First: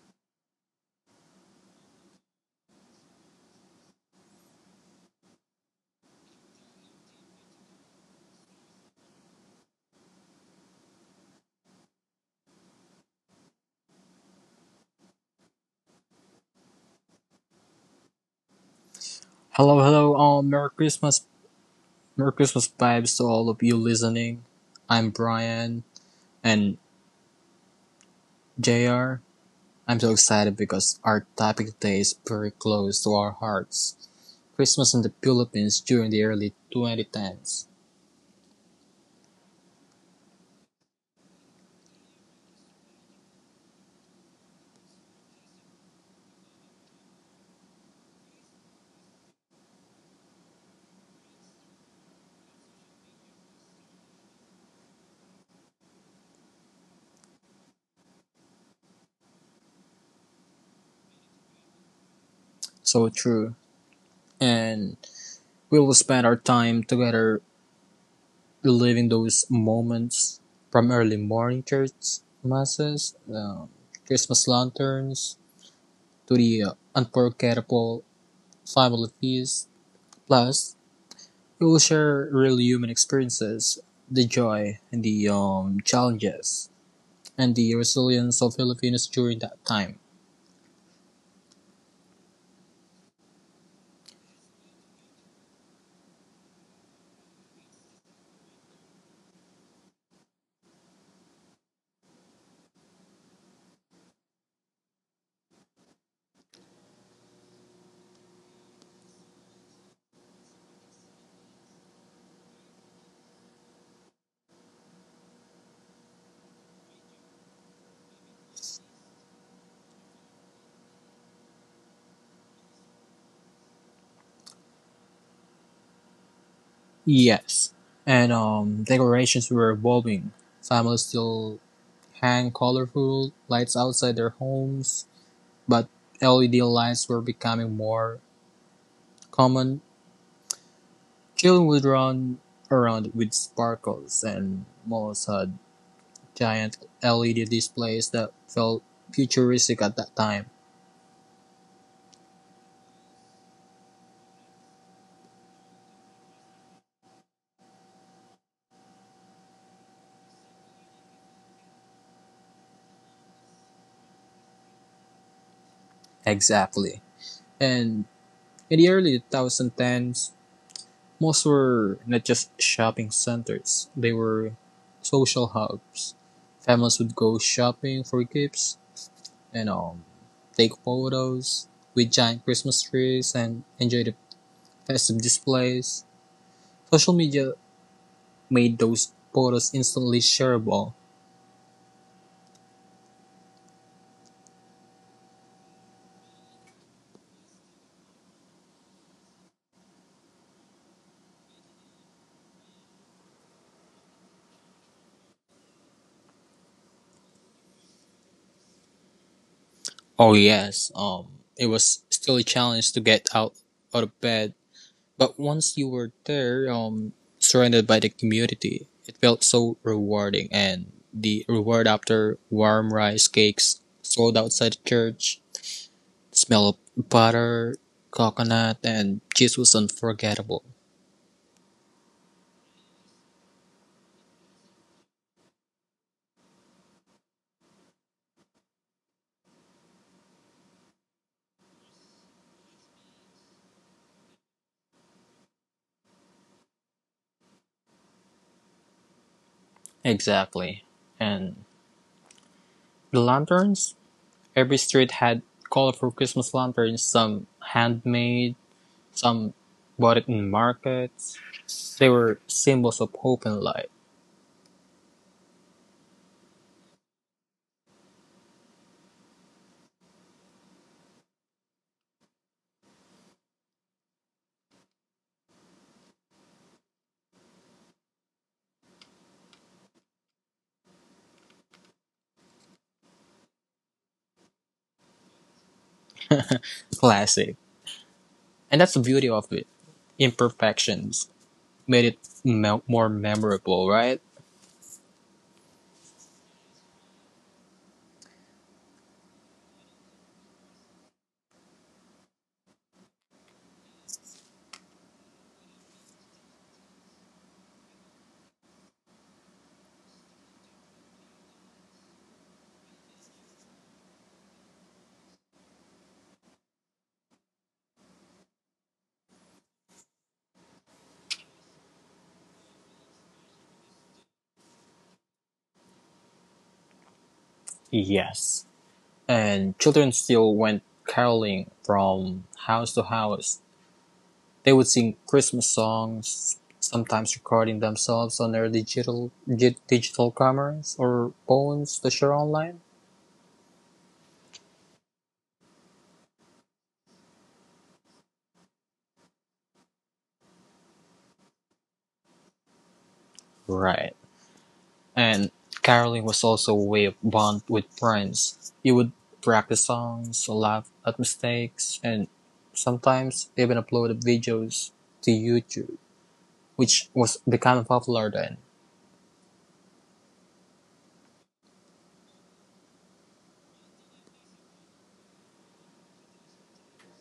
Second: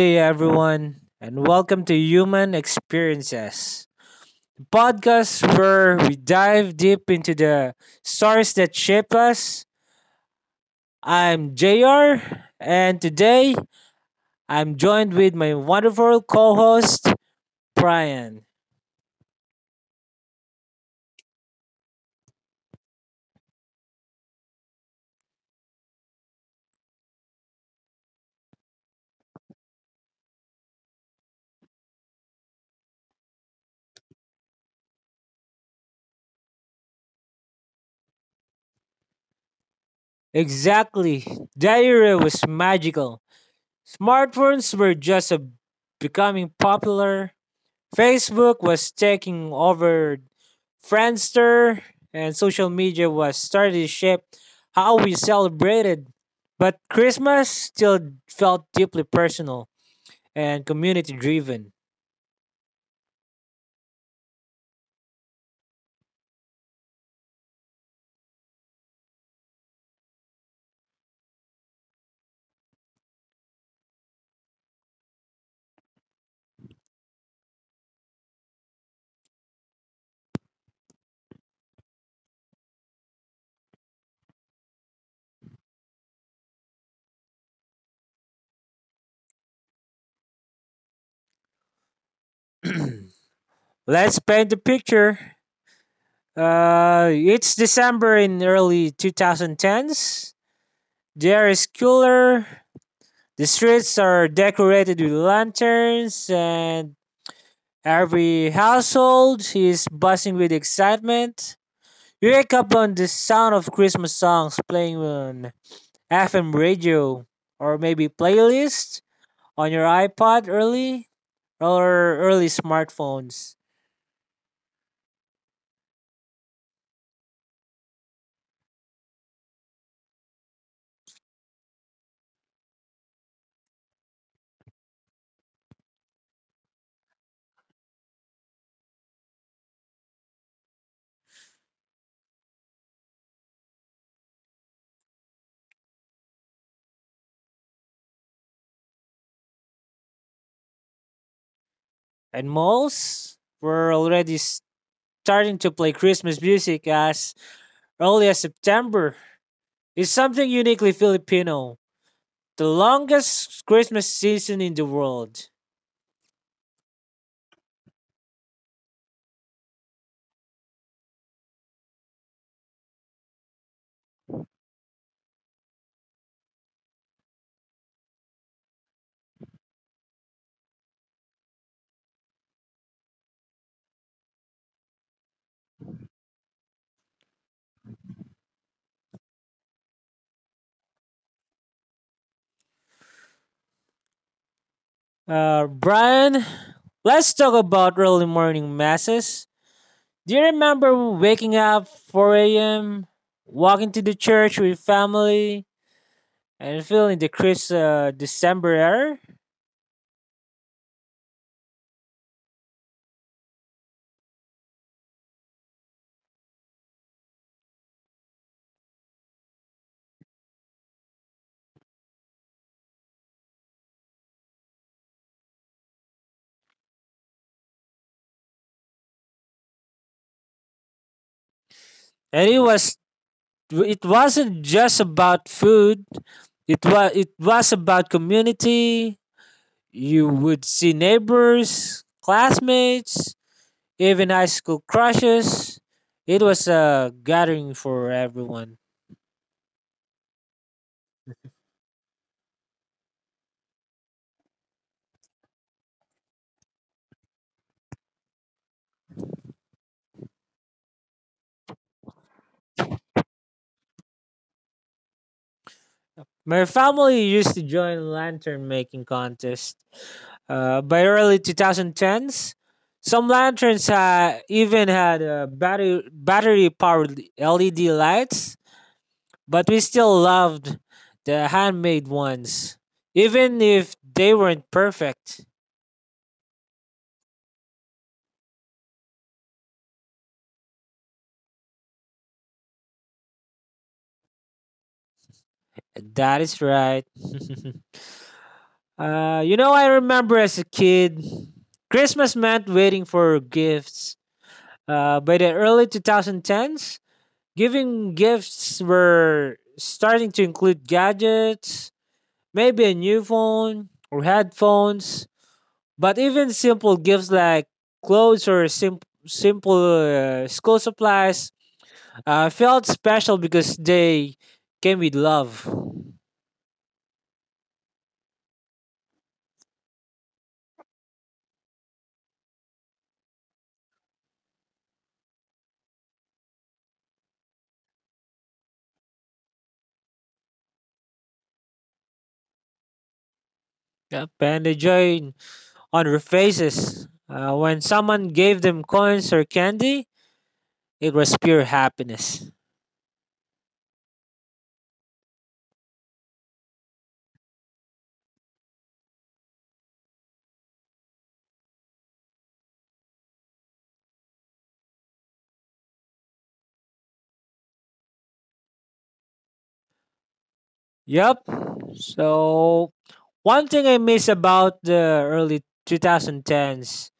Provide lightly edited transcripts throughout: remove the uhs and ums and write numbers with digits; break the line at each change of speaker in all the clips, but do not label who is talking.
day, everyone, and welcome to Human Experiences, the podcast where we dive deep into the stories that shape us. I'm JR, and today I'm joined with my wonderful co host, Brian.
Hello, hello, all. Merry Christmas. Merry Christmas vibes to all of you listening. I'm Brian and JR. I'm so excited because our topic today is very close to our hearts. Christmas in the Philippines during the early 2010s.
Exactly, that era was magical. Smartphones were just becoming popular. Facebook was taking over Friendster, and social media was starting to shape how we celebrated. But Christmas still felt deeply personal and community driven.
So true. And we will spend our time together reliving those moments from early morning church masses, Christmas lanterns, to the unforgettable family feast. Plus, it will share real human experiences, the joy and the challenges and the resilience of Filipinos during that time.
Let's paint the picture. It's December in early 2010s. The air is cooler. The streets are decorated with lanterns, and every household is buzzing with excitement. We wake up on the sound of Christmas songs playing on FM radio, or maybe playlist on your iPod early or early smartphones.
Yes, and decorations were evolving. Families still hang colorful lights outside their homes, but LED lights were becoming more common. Children would run around with sparkles, and malls had giant LED displays that felt futuristic at that time.
And malls were already starting to play Christmas music as early as September. It's something uniquely Filipino. The longest Christmas season in the world.
Exactly. And in the early 2010s, malls were not just shopping centers, they were social hubs. Families would go shopping for gifts and take photos with giant Christmas trees and enjoy the festive displays. Social media made those photos instantly shareable.
Brian, let's talk about early morning masses. Do you remember waking up 4 a.m., walking to the church with family, and feeling the crisp December air?
Oh, yes, it was still a challenge to get out of bed. But once you were there, surrounded by the community, it felt so rewarding. And the reward after warm rice cakes sold outside the church, the smell of butter, coconut, and cheese was unforgettable.
And it wasn't just about food. It was about community. You would see neighbors, classmates, even high school crushes. It was a gathering for everyone.
Exactly. And the lanterns? Every street had colorful Christmas lanterns, some handmade, some bought it in markets. They were symbols of hope and light.
My family used to join lantern making contest. By early 2010s, some lanterns even had battery powered LED lights, but we still loved the handmade ones, even if they weren't perfect.
Classic. And that's the beauty of it, imperfections made it more memorable, right?
That is right. You know, I remember as a kid, Christmas meant waiting for gifts. By the early 2010s, giving gifts were starting to include gadgets, maybe a new phone or headphones, but even simple gifts like clothes or simple school supplies felt special because they came with love.
Yes. And children still went caroling from house to house. They would sing Christmas songs, sometimes recording themselves on their digital cameras or phones to share online.
Yep. And the joy on their faces when someone gave them coins or candy, it was pure happiness.
Right. And caroling was also a way of bond with friends. You would practice songs, laugh at mistakes, and sometimes even upload videos to YouTube, which was becoming popular then.
Yep. So, one thing I miss about the early 2010s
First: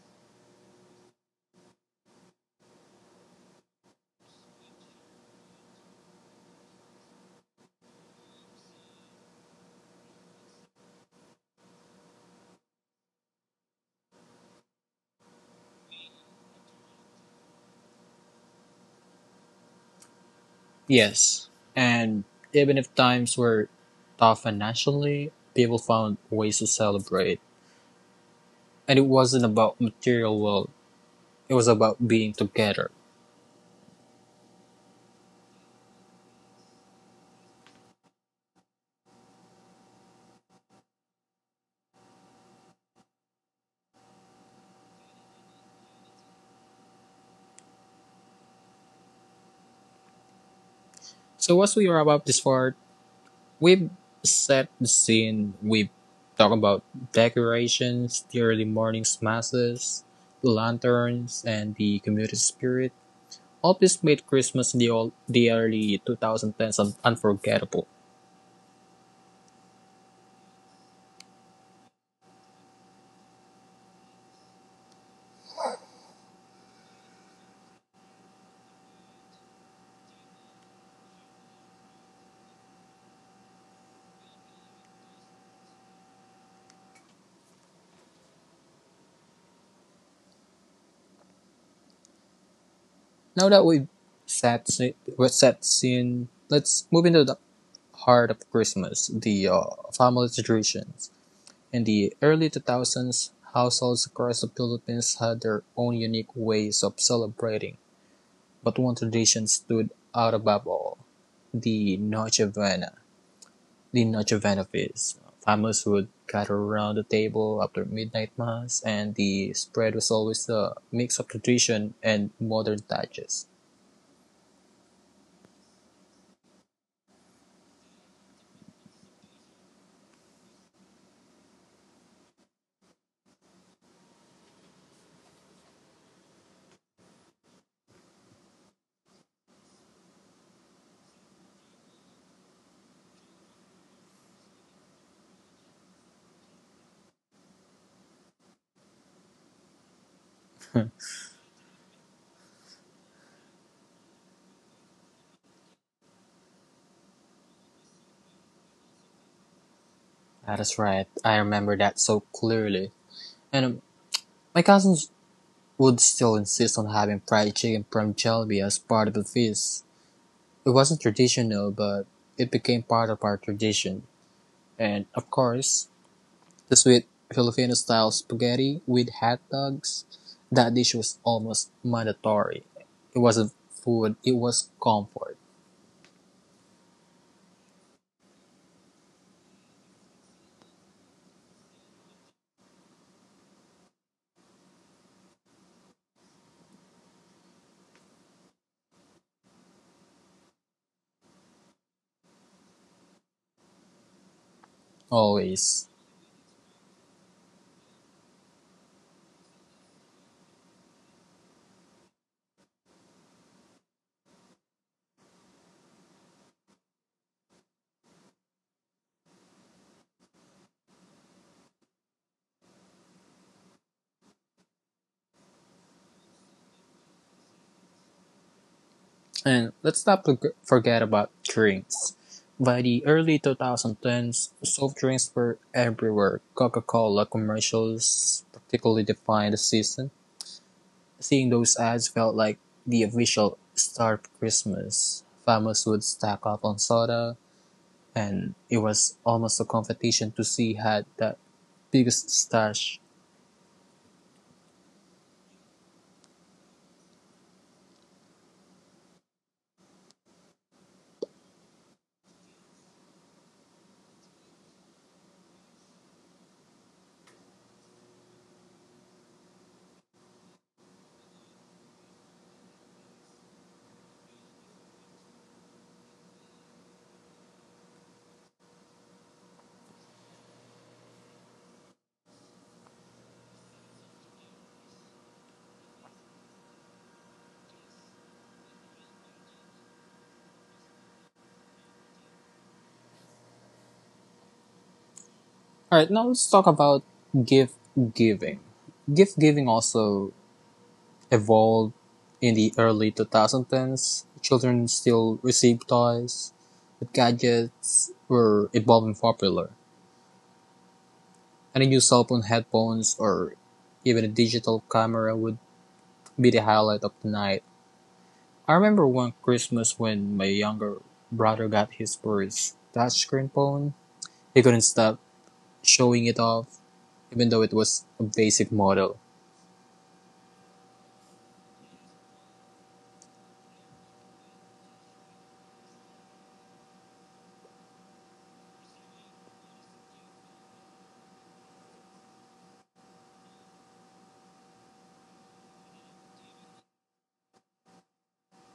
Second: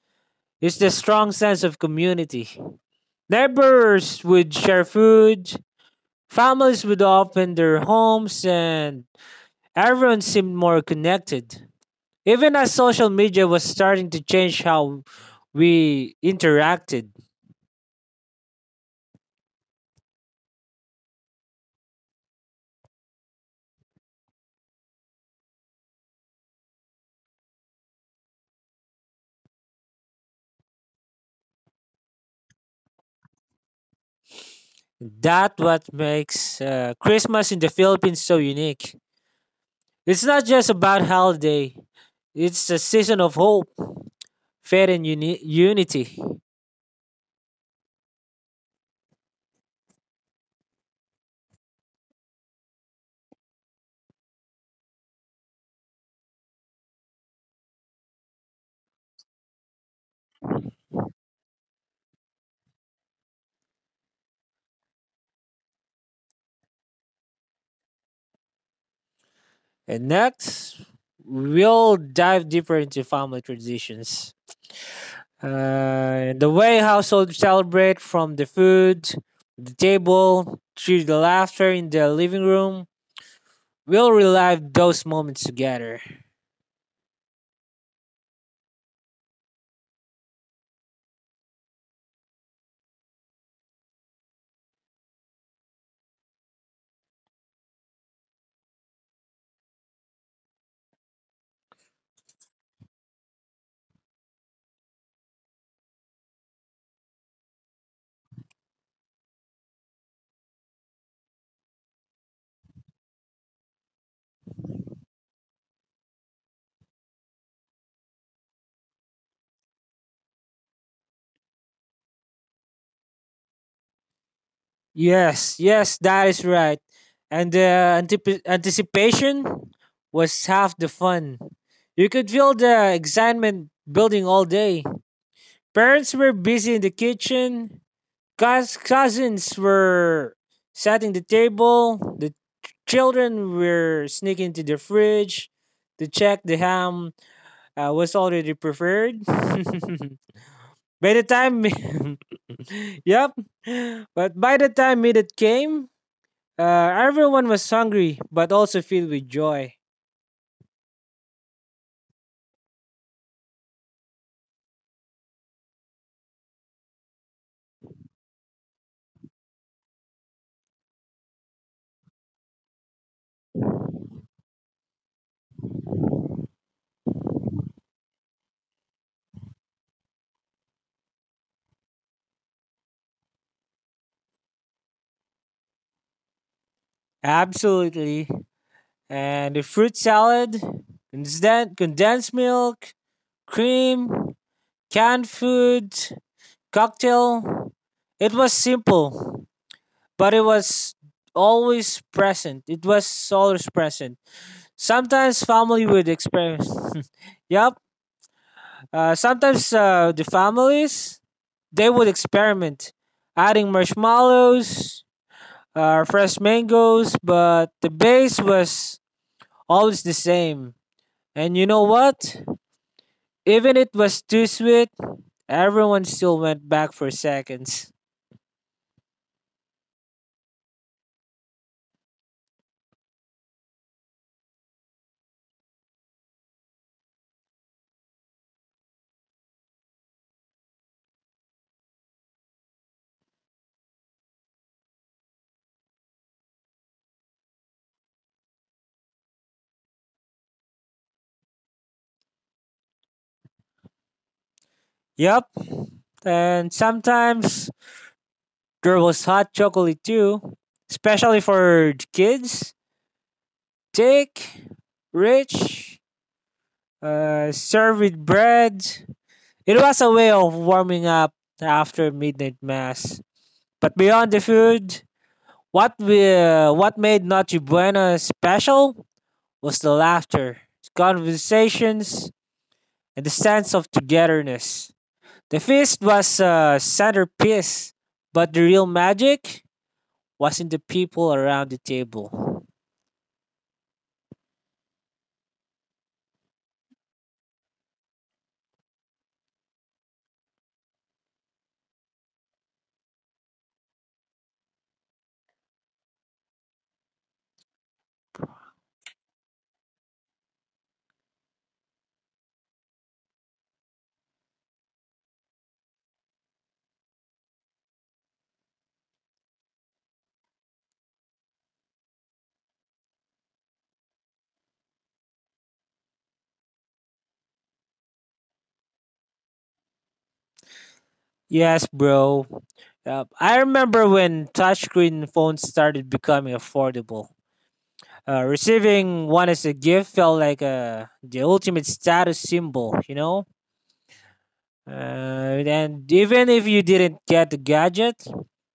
is the strong sense of community. Neighbors would share food, families would open their homes, and everyone seemed more connected, even as social media was starting to change how we interacted.
Yes. And even if times were tough financially, people found ways to celebrate. And it wasn't about material wealth, it was about being together.
That what makes Christmas in the Philippines so unique. It's not just about holiday. It's a season of hope, faith, and unity.
So as we wrap up this part, we've set the scene, we've talked about decorations, the early morning's masses, the lanterns, and the community spirit. All this made Christmas in the early 2010s unforgettable.
And next, we'll dive deeper into family traditions. The way households celebrate from the food, the table, to the laughter in the living room, we'll relive those moments together.
Now that set we set scene, let's move into the heart of Christmas, the family traditions. In the early 2000s, households across the Philippines had their own unique ways of celebrating, but one tradition stood out above all: the Noche Buena. The Noche Buena feast. Families would gather around the table after midnight mass, and the spread was always a mix of tradition and modern touches.
Yes, yes, that is right. And the anticipation was half the fun. You could feel the excitement building all day. Parents were busy in the kitchen. Cous- cousins were setting the table. The children were sneaking to the fridge to check the ham was already prepared. The time, yep, but by the time minute came, everyone was hungry but also filled with joy.
That is right. I remember that so clearly. And my cousins would still insist on having fried chicken from Jelby as part of the feast. It wasn't traditional, but it became part of our tradition. And of course, the sweet Filipino style spaghetti with hot dogs. That dish was almost mandatory. It wasn't food, it was comfort.
Absolutely, and the fruit salad, condensed milk, cream, canned food, cocktail, it was simple, but it was always present. It was always present. Sometimes family
Always.
would express. Yep. Sometimes, the families they would experiment, adding marshmallows, fresh mangoes, but the base was always the same. And you know what? Even it was too sweet, everyone still went back for seconds.
And let's not forget about drinks. By the early 2010s, soft drinks were everywhere. Coca-Cola commercials particularly defined the season. Seeing those ads felt like the official start of Christmas. Families would stack up on soda, and it was almost a competition to see who had the biggest stash.
Yep, and sometimes there was hot chocolate too, especially for the kids. Thick, rich, served with bread. It was a way of warming up after midnight mass. But beyond the food, what made Noche Buena special was the laughter, the conversations, and the sense of togetherness. The feast was a centerpiece, but the real magic was in the people around the table.
All right, now let's talk about gift giving. Gift giving also evolved in the early 2010s. Children still received toys, but gadgets were evolving popular. And a new cell phone, headphones, or even a digital camera would be the highlight of the night. I remember one Christmas when my younger brother got his first touchscreen phone. He couldn't stop showing it off, even though it was a basic model.
Yes, bro. I remember when touchscreen phones started becoming affordable. Receiving one as a gift felt like the ultimate status symbol, you know? And even if you didn't get the gadget,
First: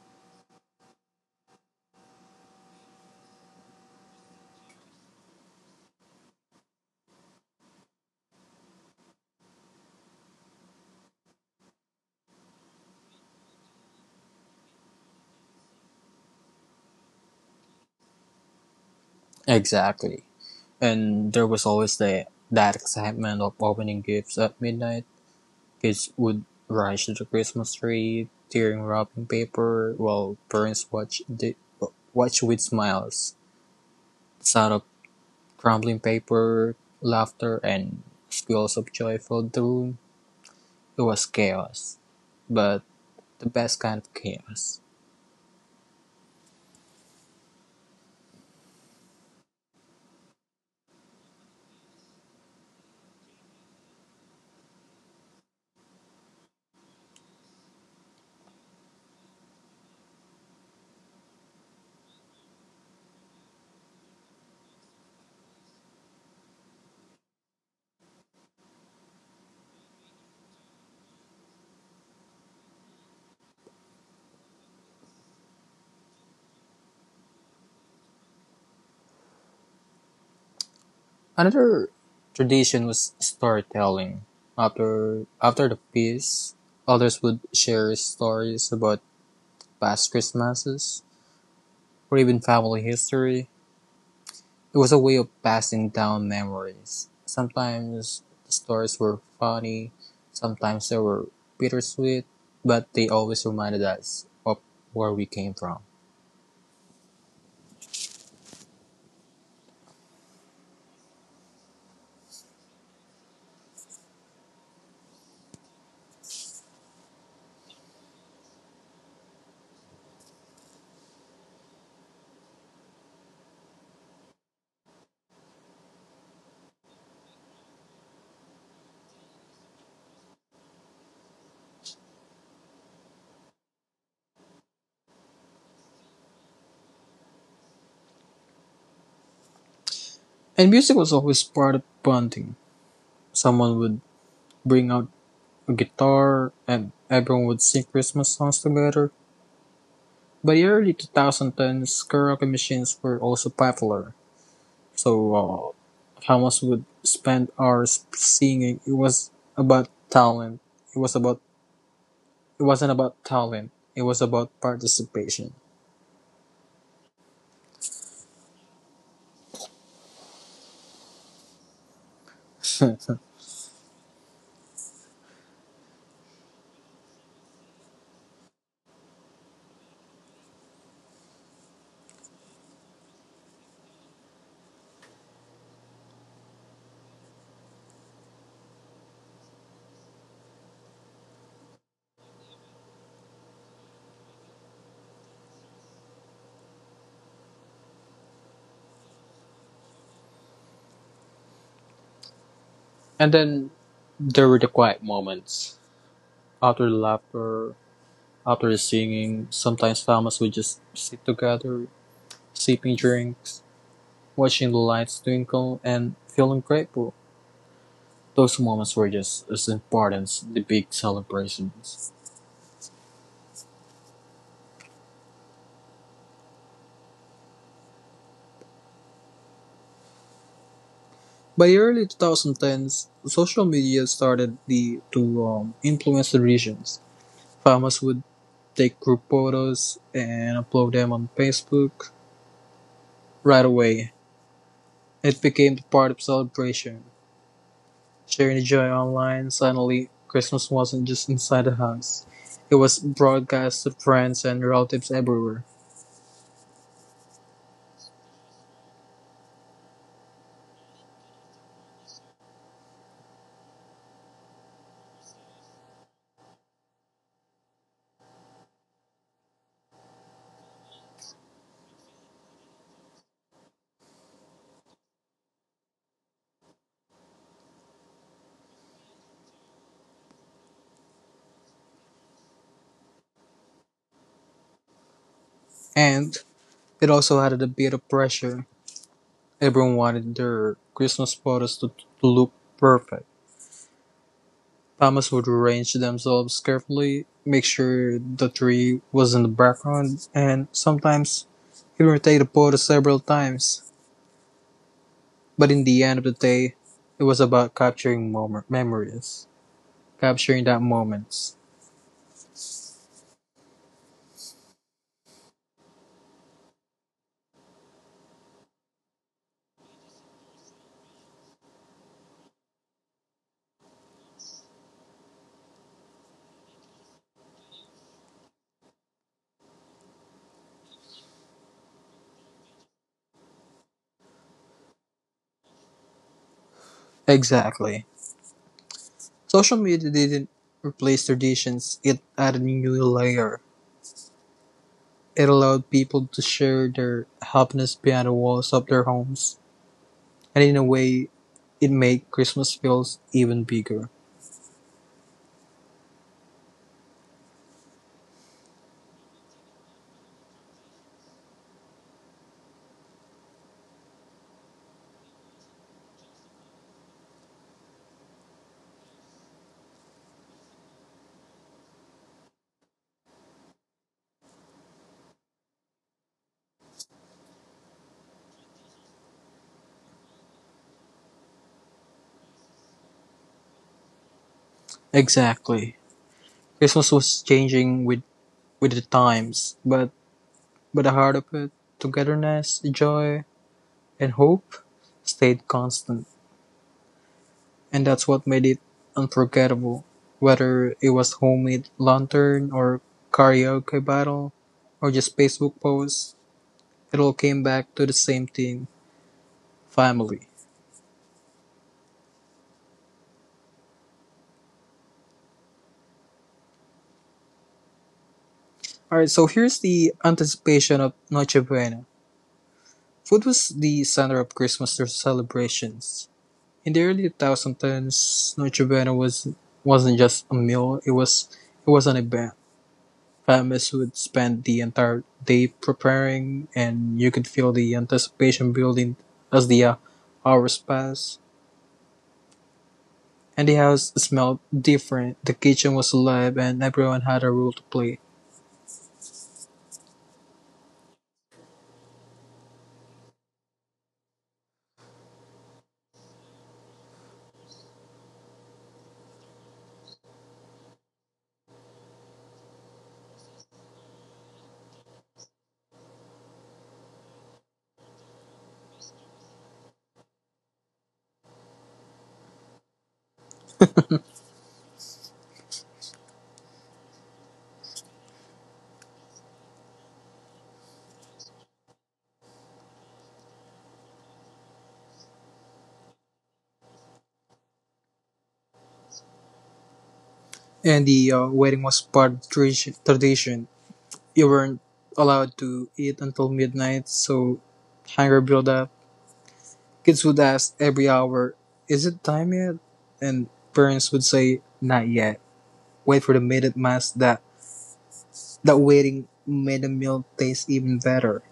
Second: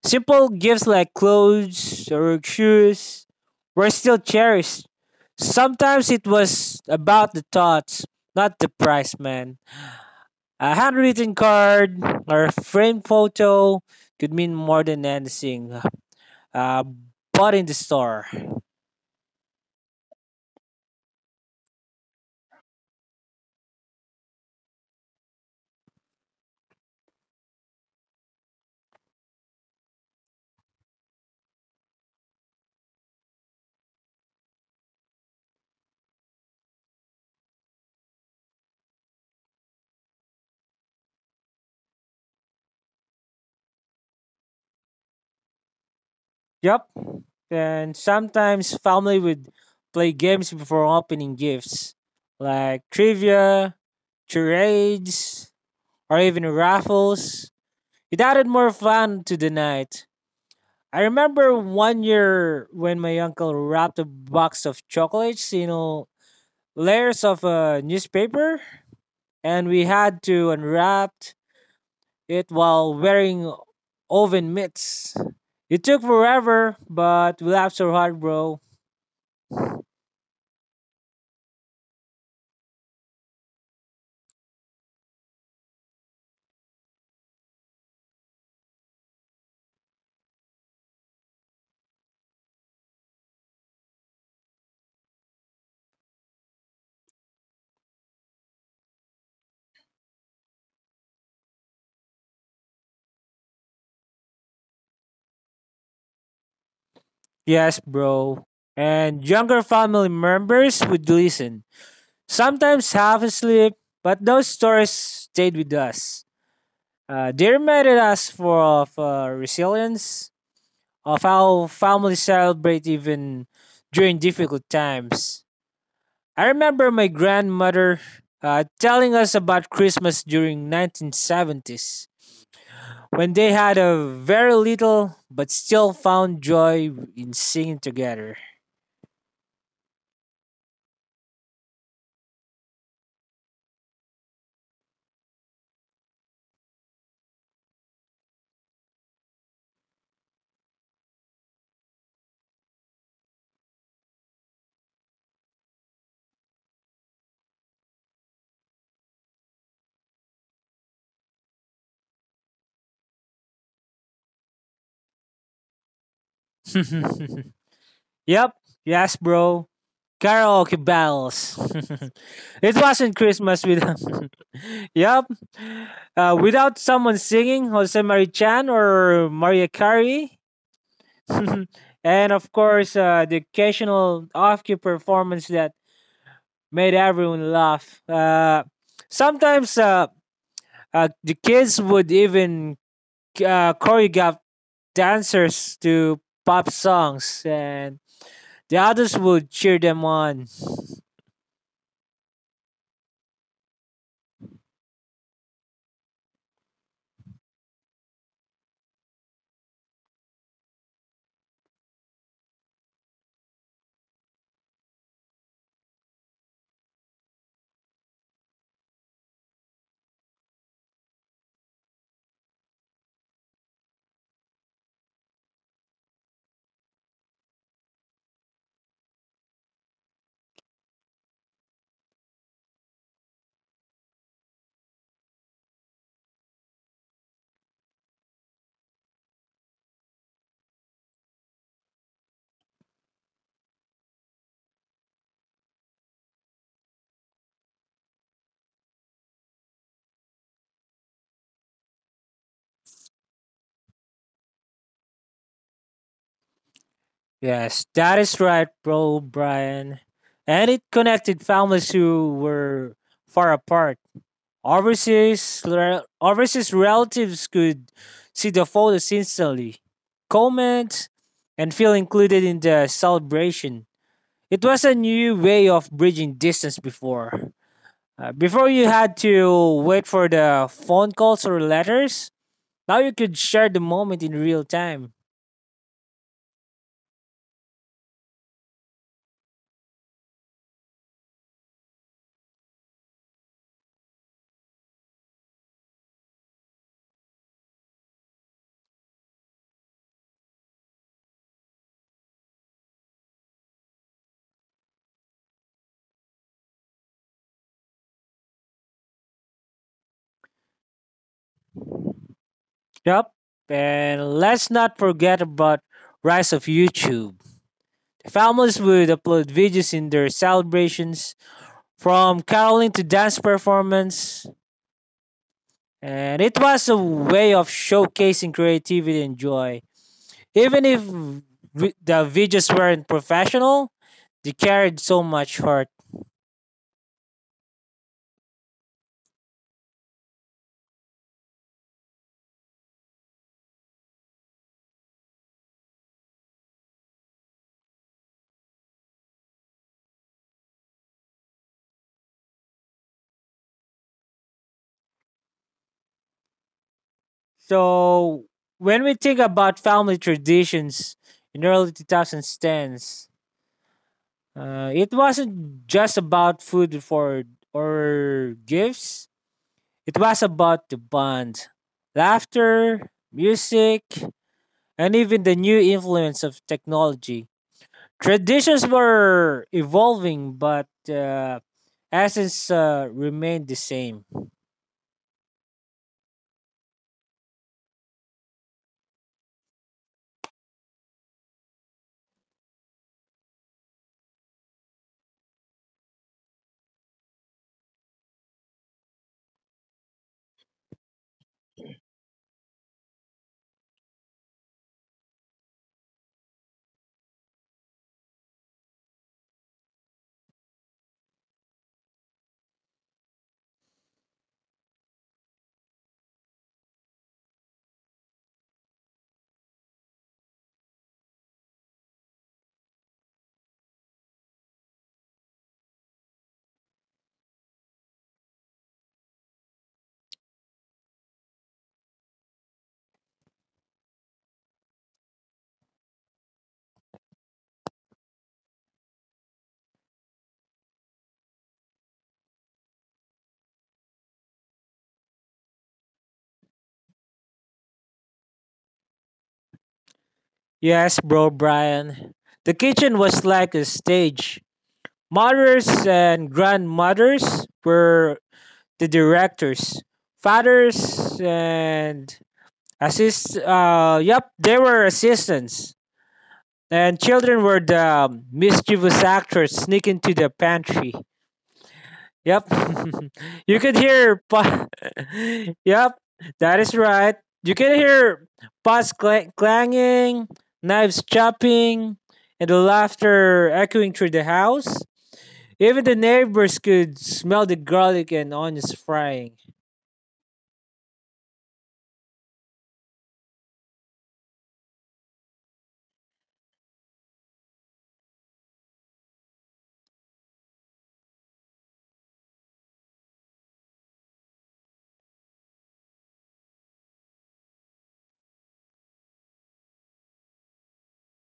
simple gifts like clothes or shoes were still cherished. Sometimes it was about the thoughts, not the price, man. A handwritten card or a framed photo could mean more than anything uh, bought in the store.
Exactly. And there was always the that excitement of opening gifts at midnight. Kids would rush to the Christmas tree, tearing wrapping paper, while watch with smiles. The sound of crumbling paper, laughter, and squeals of joy filled the room. It was chaos, but the best kind of chaos.
Yep. And sometimes family would play games before opening gifts, like trivia, charades, or even raffles. It added more fun to the night. I remember one year when my uncle wrapped a box of chocolates, you know, layers of newspaper, and we had to unwrap it while wearing oven mitts. It took forever, but we laughed so hard, bro.
Another tradition was storytelling. After the feast, others would share stories about past Christmases or even family history. It was a way of passing down memories. Sometimes the stories were funny, sometimes they were bittersweet, but they always reminded us of where we came from.
Yes, bro. And younger family members would listen, sometimes half asleep, but those stories stayed with us. They reminded us for of resilience of how family celebrate even during difficult times. I remember my grandmother telling us about Christmas during 1970s when they had a very little but still found joy in singing together.
And music was always part of bonding. Someone would bring out a guitar and everyone would sing Christmas songs together. By the early 2010s, karaoke machines were also popular. So, Hamas would spend hours singing. About talent. It was about It wasn't about talent. It was about participation.
Yep, yes, bro. Karaoke battles. It wasn't
And
Christmas without. Yep, without someone singing Jose Marichan or Maria Carey, and of course, the occasional off-key performance that made everyone laugh. Sometimes, the kids would even choreograph dancers to pop songs, and the others would cheer them on.
then there were the quiet moments. After the laughter, after the singing, sometimes families would just sit together, sipping drinks, watching the lights twinkle, and feeling grateful. Those moments were just as important as the big celebrations. By the early 2010s, social media started to influence the regions. Families would take group photos and upload them on Facebook right away. It became the part of celebration. Sharing the joy online, suddenly Christmas wasn't just inside the house. It was broadcast to friends and relatives everywhere.
Yes, that is right, bro, Brian. And it connected families who were far apart. Overseas, overseas relatives could see the photos instantly, comment, and feel included in the celebration. It was a new way of bridging distance before. Before you had to wait for the phone calls or letters, now you could share the moment in real time.
And it also added a bit of pressure. Everyone wanted their Christmas to look perfect. Families would arrange themselves carefully, make sure the tree was in the background, and sometimes even take the photo several times. But in the end of the day, it was about capturing memories, capturing that moments.
Yep. And let's not forget about rise of YouTube. Families would upload videos in their celebrations from caroling to dance performance. And it was a way of showcasing creativity and joy. Even if the videos weren't professional, they carried so much heart.
Exactly. Social media didn't replace traditions, it added a new layer. It allowed people to share their happiness behind the walls of their homes. And in a way, it made Christmas feels even bigger.
So when we think about family traditions in early 2010s, it wasn't just about food for or gifts. It was about the bond, laughter, music, and even the new influence of technology. Traditions were evolving, but essence remained the same.
Exactly. Christmas was changing with the times, but the heart of it, togetherness, joy, and hope stayed constant. And that's what made it unforgettable, whether it was homemade lantern or karaoke battle or just Facebook posts, it all came back to the same thing, family. Alright, so here's the anticipation of Noche Buena. Food was the center of Christmas celebrations. In the early 2010s, wasn't just a meal, it was an event. Families would spend the entire day preparing, and you could feel the anticipation building as the hours passed. And the house smelled different. The kitchen was alive, and everyone had a role to play.
Yes, bro, Brian. The kitchen was like a stage. Mothers and grandmothers were the directors. Fathers and assist. Yep, they were assistants. And children were the mischievous actors sneaking to the pantry. Yep. you could hear pa- Yep, that is right. You can hear clanging, knives chopping, and the laughter echoing through the house. Even the neighbors could smell the garlic and onions frying.
And the wedding was part of tradition. You weren't allowed to eat until midnight, so hunger built up. Kids would ask every hour, "Is it time yet?" And parents would say, "Not yet. Wait for the midnight mass that that waiting made the meal taste even better."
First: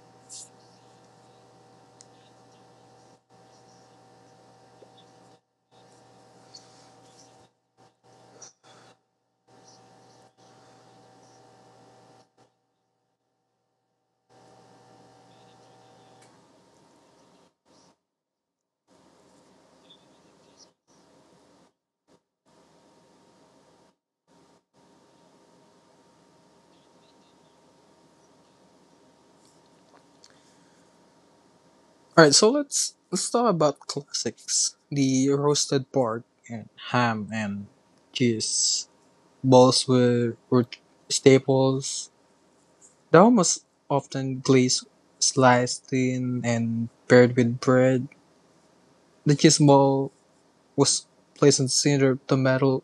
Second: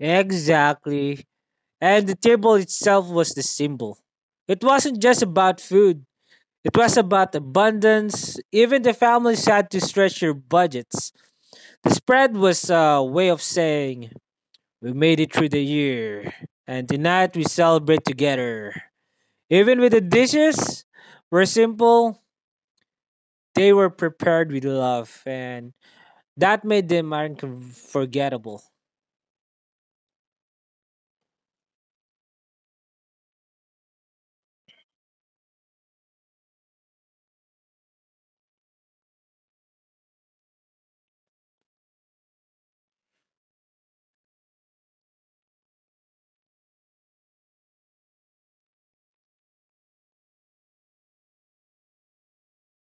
Exactly. And the table itself was the symbol. It wasn't just about food. It was about abundance. Even the families had to stretch their budgets. Spread was a way of saying we made it through the year and tonight we celebrate together. Even with the dishes were simple, they were prepared with love and that made them unforgettable.
All right, so let's talk about classics. The roasted pork and ham and cheese were staples. They almost often glazed, sliced thin, and paired with bread. The cheese ball was placed in the center of the metal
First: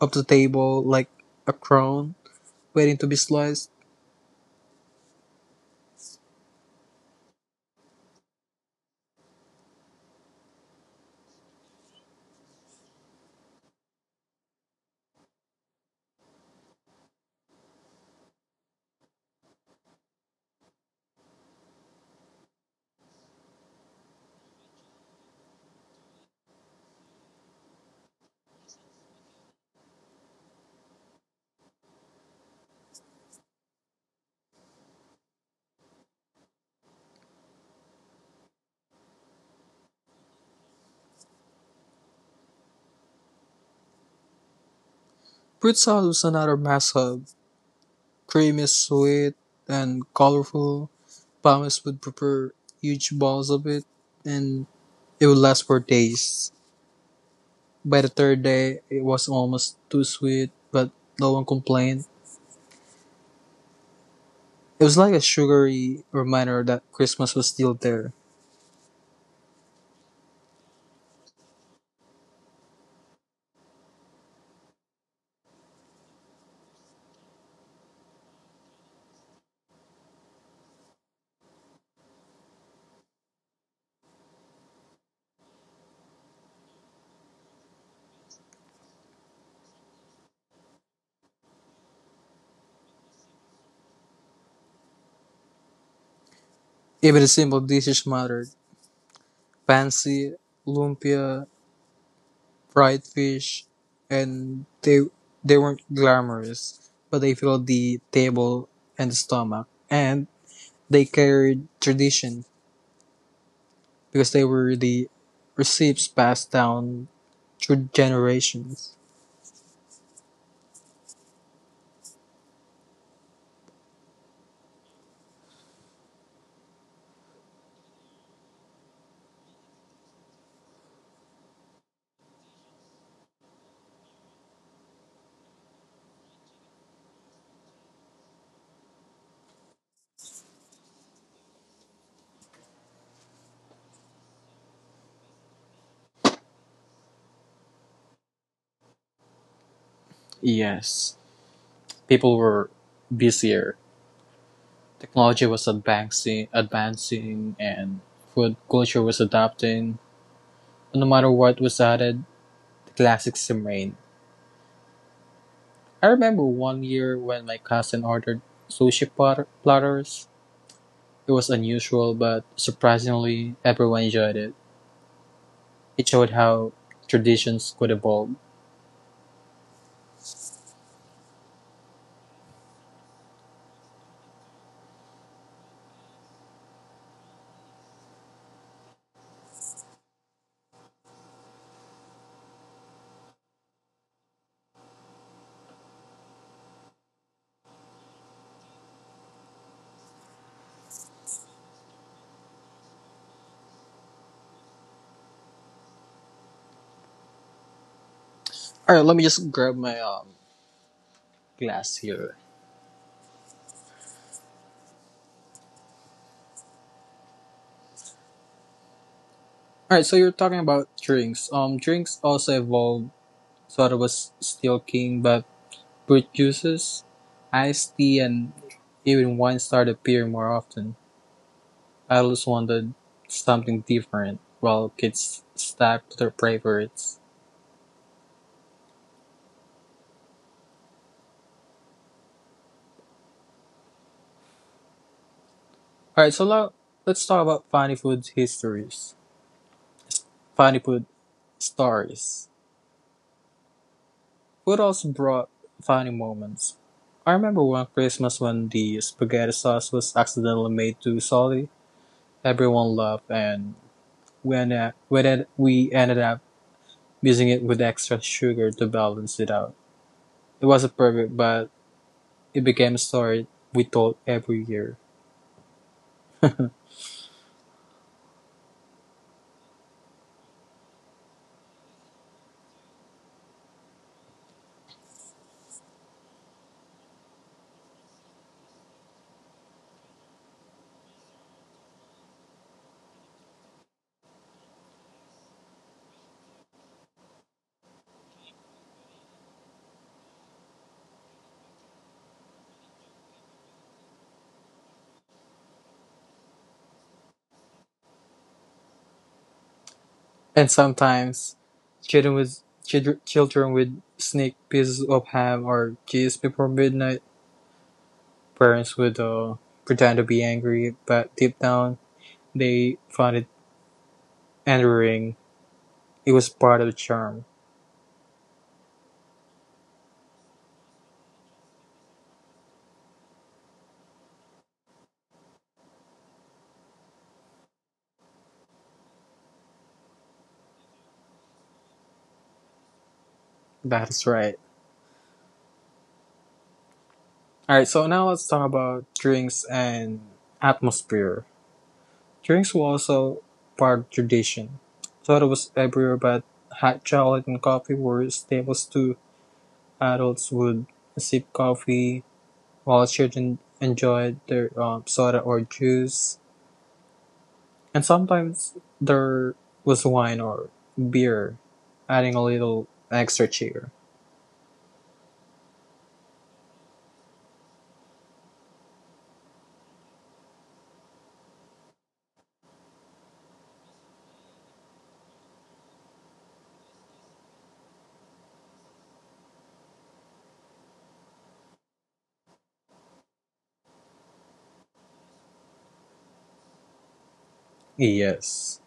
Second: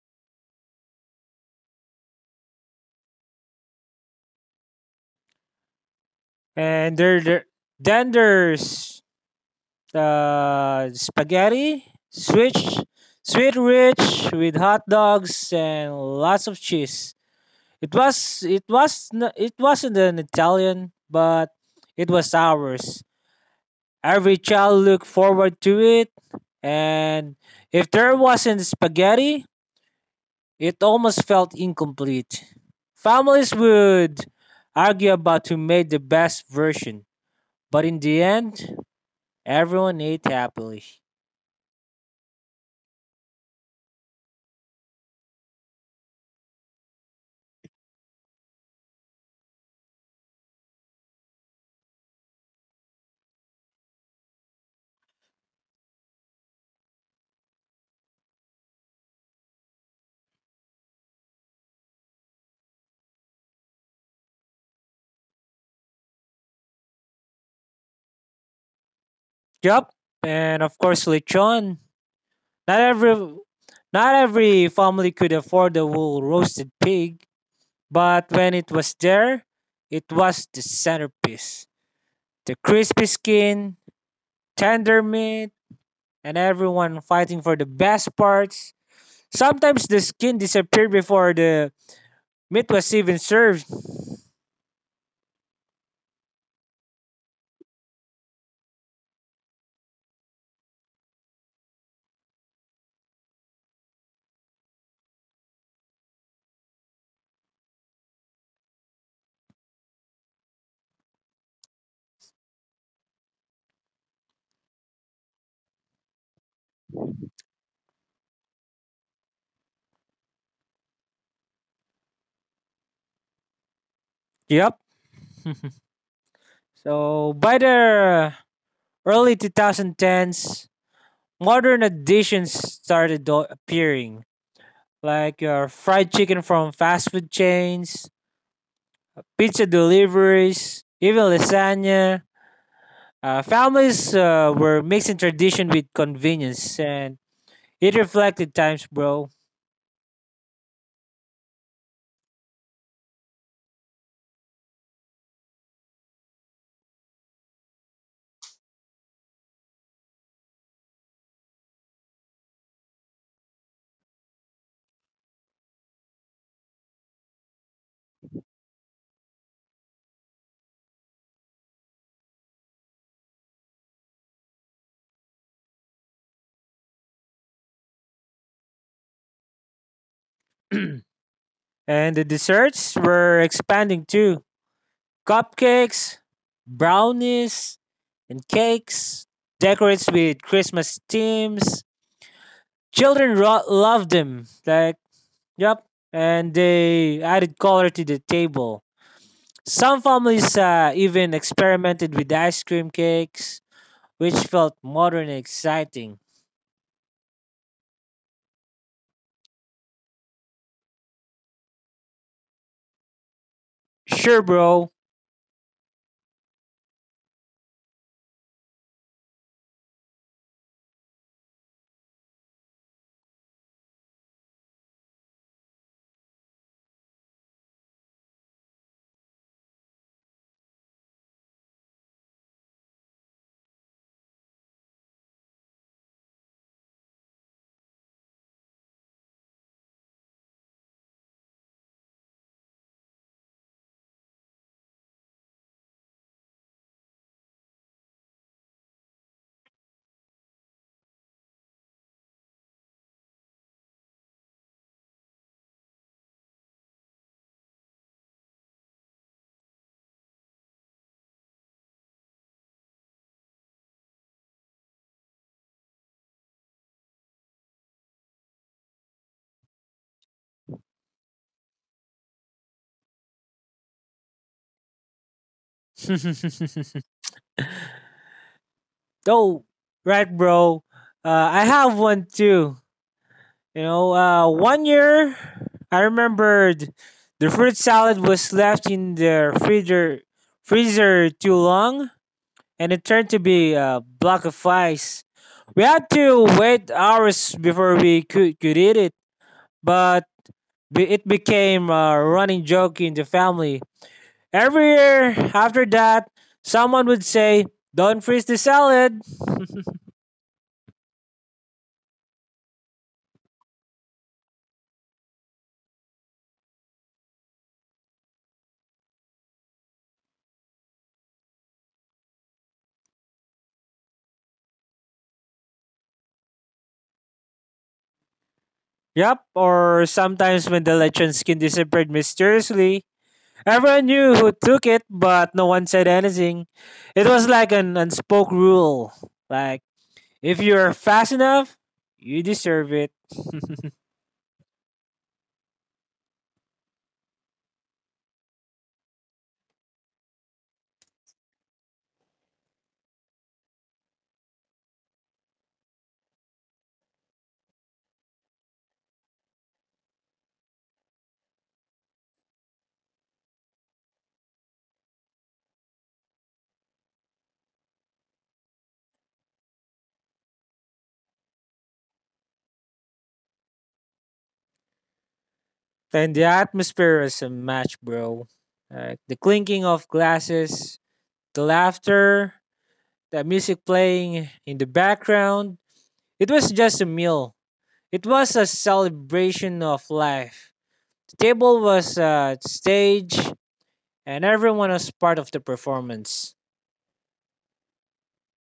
of the table like a crown, waiting to be sliced.
And there then there's the spaghetti, switch, sweet rich with hot dogs and lots of cheese. It wasn't an Italian, but it was ours. Every child looked forward to it, and if there wasn't spaghetti, it almost felt incomplete. Families would argue about who made the best version, but in the end, everyone ate happily.
Fruit salad was another massive, creamy, sweet, and colorful. Farmers would prepare huge balls of it and it would last for days. By the third day, it was almost too sweet, but no one complained. It was like a sugary reminder that Christmas was still there.
Yup, and of course lechon. Not every not every family could afford a whole roasted pig, but when it was there, it was the centerpiece. The crispy skin, tender meat, and everyone fighting for the best parts. Sometimes the skin disappeared before the meat was even served.
Even the simple dishes mattered. Fancy, lumpia, fried fish, and they weren't glamorous, but they filled the table and the stomach, and they carried tradition, because they were the receipts passed down through generations.
Yep. So by the early 2010s, modern additions started appearing, like your fried chicken from fast food chains, pizza deliveries, even lasagna. Families were mixing tradition with convenience, and it reflected times, bro.
Yes, people were busier. Technology was advancing, and food culture was adapting. No matter what was added, the classics remained. I remember one year when my cousin ordered platters. It was unusual, but surprisingly, everyone enjoyed it. It showed how traditions could evolve.
And the desserts were expanding too: cupcakes, brownies, and cakes, decorates with Christmas themes. Children loved them. Like, yep. And they added color to the table. Some families even experimented with ice cream cakes, which felt modern and exciting.
All right, let me just grab my glass here.
Sure, bro.
All right, so you're talking about drinks. Drinks also evolved. Soda was still king, but fruit juices, iced tea, and even wine started appearing more often. Adults wanted something different, while kids stuck to their favorites. All right, so now let's talk about funny food stories. Food also brought funny moments. I remember one Christmas when the spaghetti sauce was accidentally made too salty. Everyone loved, and we ended up we ended up using it with extra sugar to balance it out. It wasn't perfect, but it became a story we told every year.
Though, right, bro. I have one too. You know, one year I remembered the fruit salad was left in the freezer too long, and it turned to be a block of ice. We had to wait hours before we could eat it, but it became a running joke in the family. Every year after that, someone would say, don't freeze the salad.
And sometimes children would sneak pieces of ham or cheese before midnight. Parents would pretend to be angry, but deep down they found it endearing. It was part of the charm.
Yep, or sometimes when the lechon skin disappeared mysteriously, everyone knew who took it, but no one said anything. It was like an unspoken rule. Like, if you're fast enough, you deserve it.
That is right. All right, so now let's talk about drinks and atmosphere. Drinks were also part of tradition. Soda was everywhere, but hot chocolate and coffee were staples too. Adults would sip coffee while children enjoyed their soda or juice. And sometimes there was wine or beer, adding a little extra cheer.
And the atmosphere is a match, bro. Like the clinking of glasses, the laughter, the music playing in the background. It was just a meal. It was a celebration of life. The table was a stage, and everyone was part of the performance.
Yes.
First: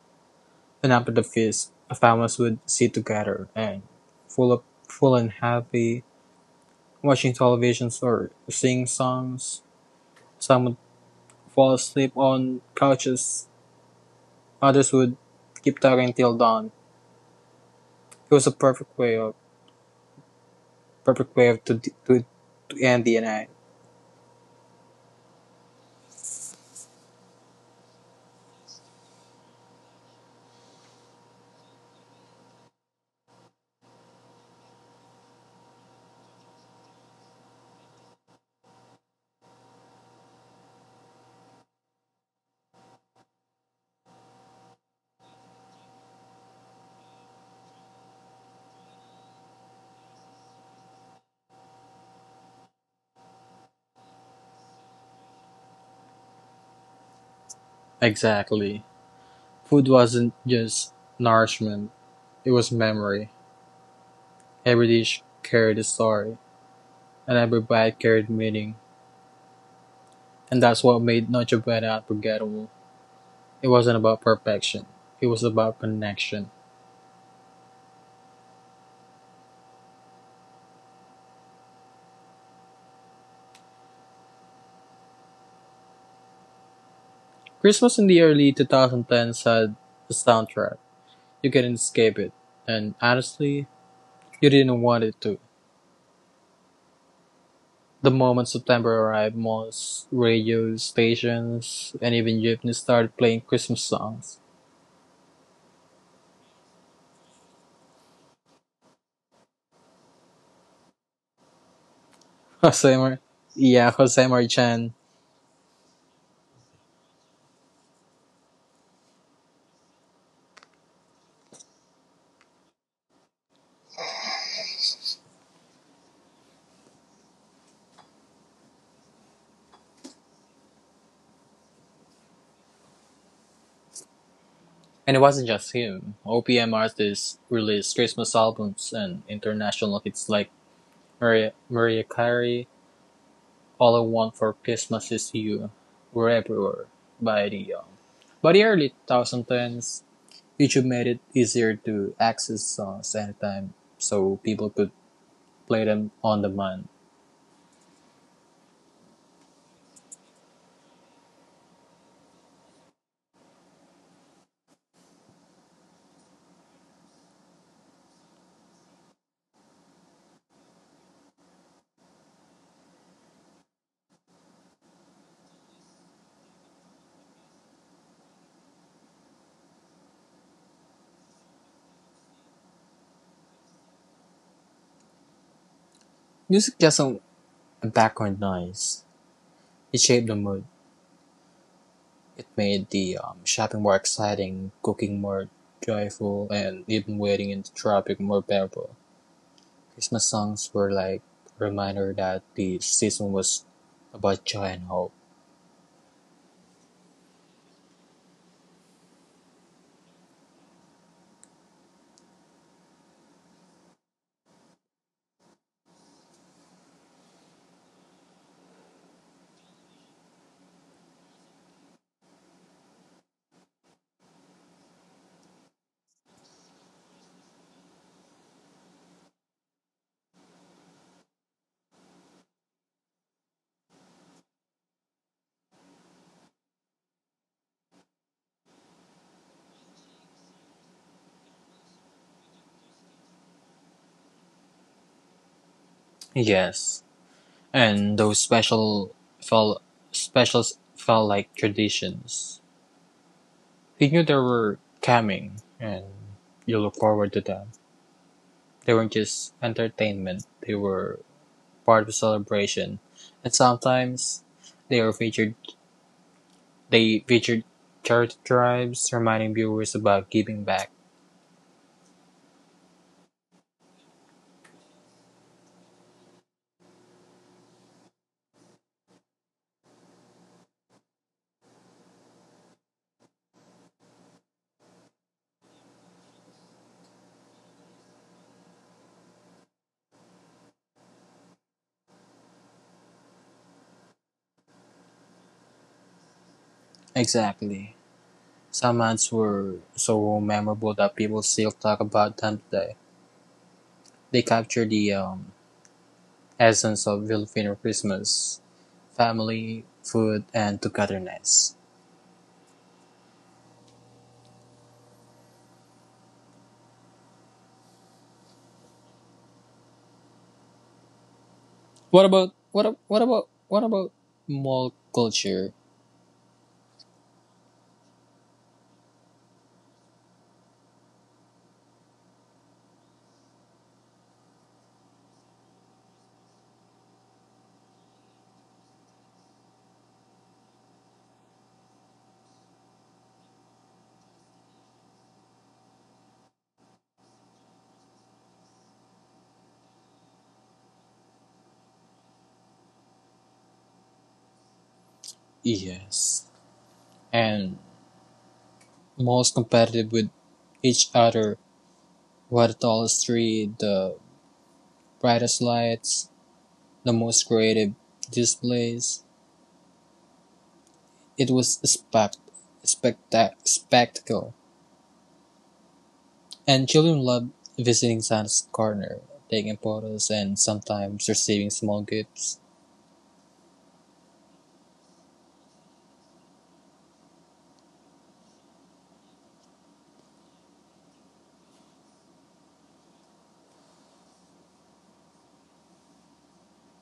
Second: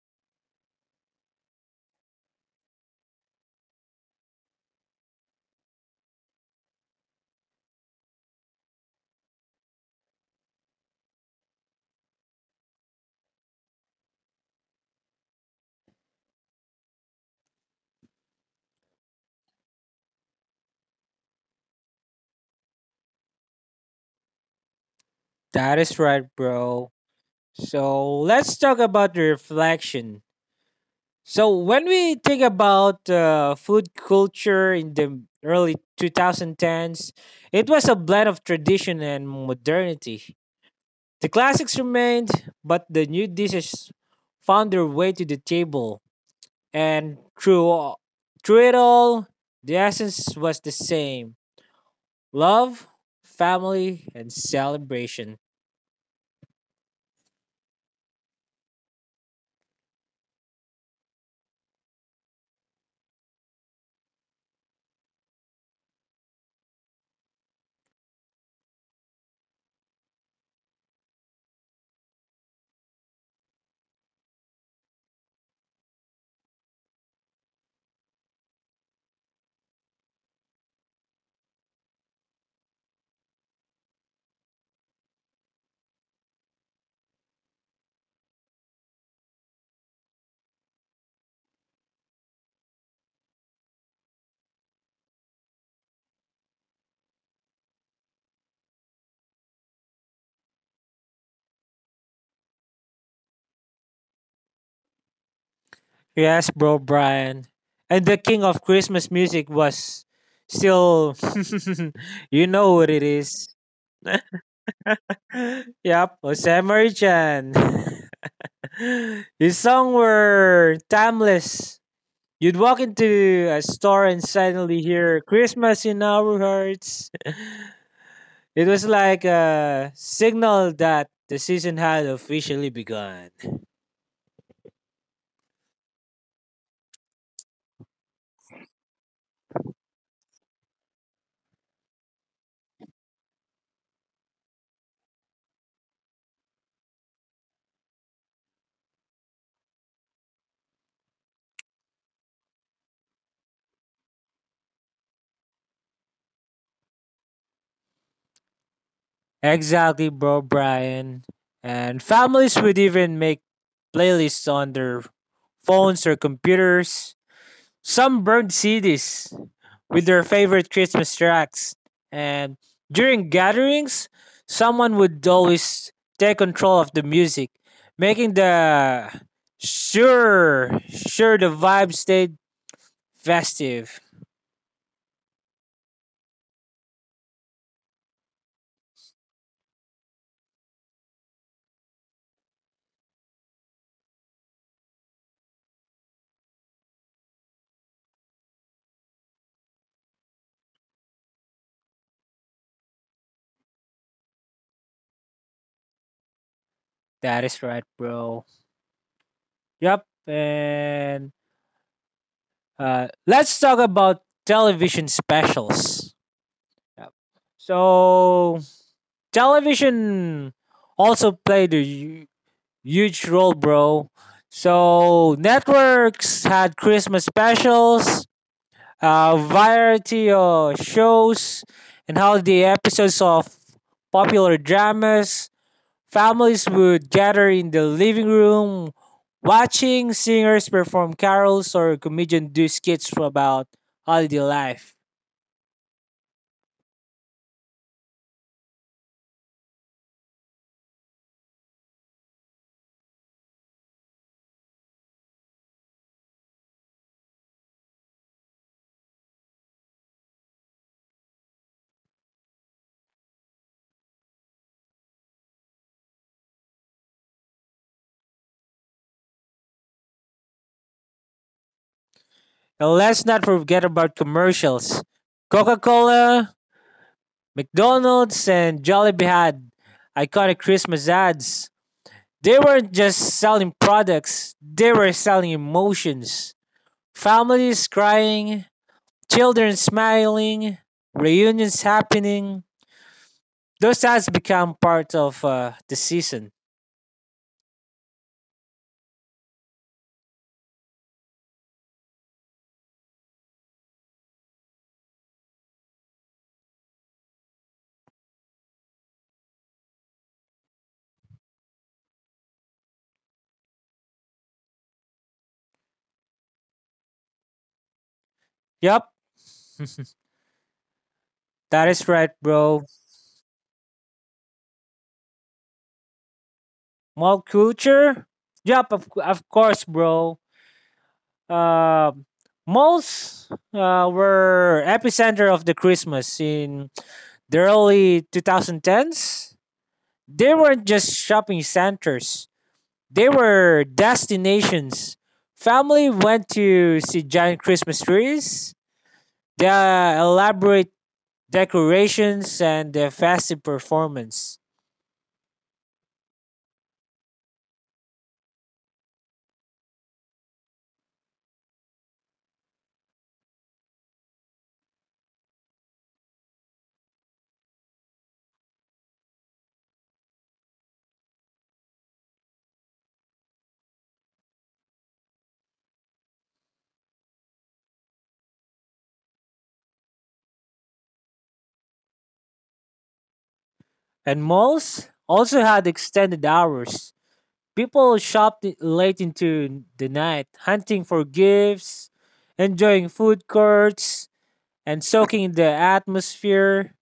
And after the feast, families would sit together and full of full and happy, watching television or singing songs. Some would fall asleep on couches. Others would keep talking till dawn. It was a perfect way to end the night.
That is right, bro. So let's talk about the reflection. So when we think about food culture in the early 2010s, it was a blend of tradition and modernity. The classics remained, but the new dishes found their way to the table. And through it all, the essence was the same: love, family, and celebration.
Exactly. Food wasn't just nourishment; it was memory. Every dish carried a story, and every bite carried meaning. And that's what made Noche Buena unforgettable. It wasn't about perfection; it was about connection. Christmas in the early 2010s had a soundtrack. You couldn't escape it, and honestly, you didn't want it to. The moment September arrived, most radio stations and even Jeepney started playing Christmas songs.
Yes, bro, Brian. And the king of Christmas music was still, you know what it
Jose
is.
yeah, Jose Chan.
Yep, Jose Marichan. His songs were timeless. You'd walk into a store and suddenly hear Christmas in our hearts. It was like a signal that the season had officially begun.
And it wasn't just him. OPM artists released Christmas albums, and international hits like Maria Carey, All I Want for Christmas Is You, were everywhere. By the early 2010s, YouTube made it easier to access songs anytime, so people could play them on demand.
Exactly, bro, Brian. And families would even make playlists on their phones or computers. Some burned CDs with their favorite Christmas tracks. And during gatherings, someone would always take control of the music, making sure the vibe stayed festive.
Music just a background noise. It shaped the mood. It made the shopping more exciting, cooking more joyful, and even waiting in the traffic more bearable. Christmas songs were like a reminder that the season was about joy and hope.
That is right, bro. Yep. And let's talk about television specials. Yep. So television also played a huge role, bro. So networks had Christmas specials, a variety of shows, and how the episodes of popular dramas. Families would gather in the living room, watching singers perform carols or comedians do skits about holiday life.
Yes, and those special felt specials felt like traditions. We knew they were coming, and you look forward to them. They weren't just entertainment, they were part of a celebration. And sometimes they were featured they featured charity drives, reminding viewers about giving back.
And let's not forget about commercials. Coca Cola, McDonald's, and Jollibee had iconic Christmas ads. They weren't just selling products, they were selling emotions. Families crying, children smiling, reunions happening. Those ads become part of the season.
Exactly. Some ads were so memorable that people still talk about them today. They capture the essence of Filipino Christmas, family, food, and togetherness.
Yup, that is
What
right,
about
bro.
what ab- what about What about mall culture?
Mall culture? Yup, of course, bro. Uh, malls were epicenter of the Christmas in the early 2010s. They weren't just shopping centers. They were destinations. Family went to see giant Christmas trees, the elaborate decorations, and the festive performance.
Yes, and malls competitive with each other. What the tallest tree, the brightest lights, the most creative displays. It was a spectacle, and children loved visiting Santa's corner, taking photos, and sometimes receiving small gifts.
And malls also had extended hours. People shopped late into the night, hunting for gifts, enjoying food courts, and soaking in the atmosphere.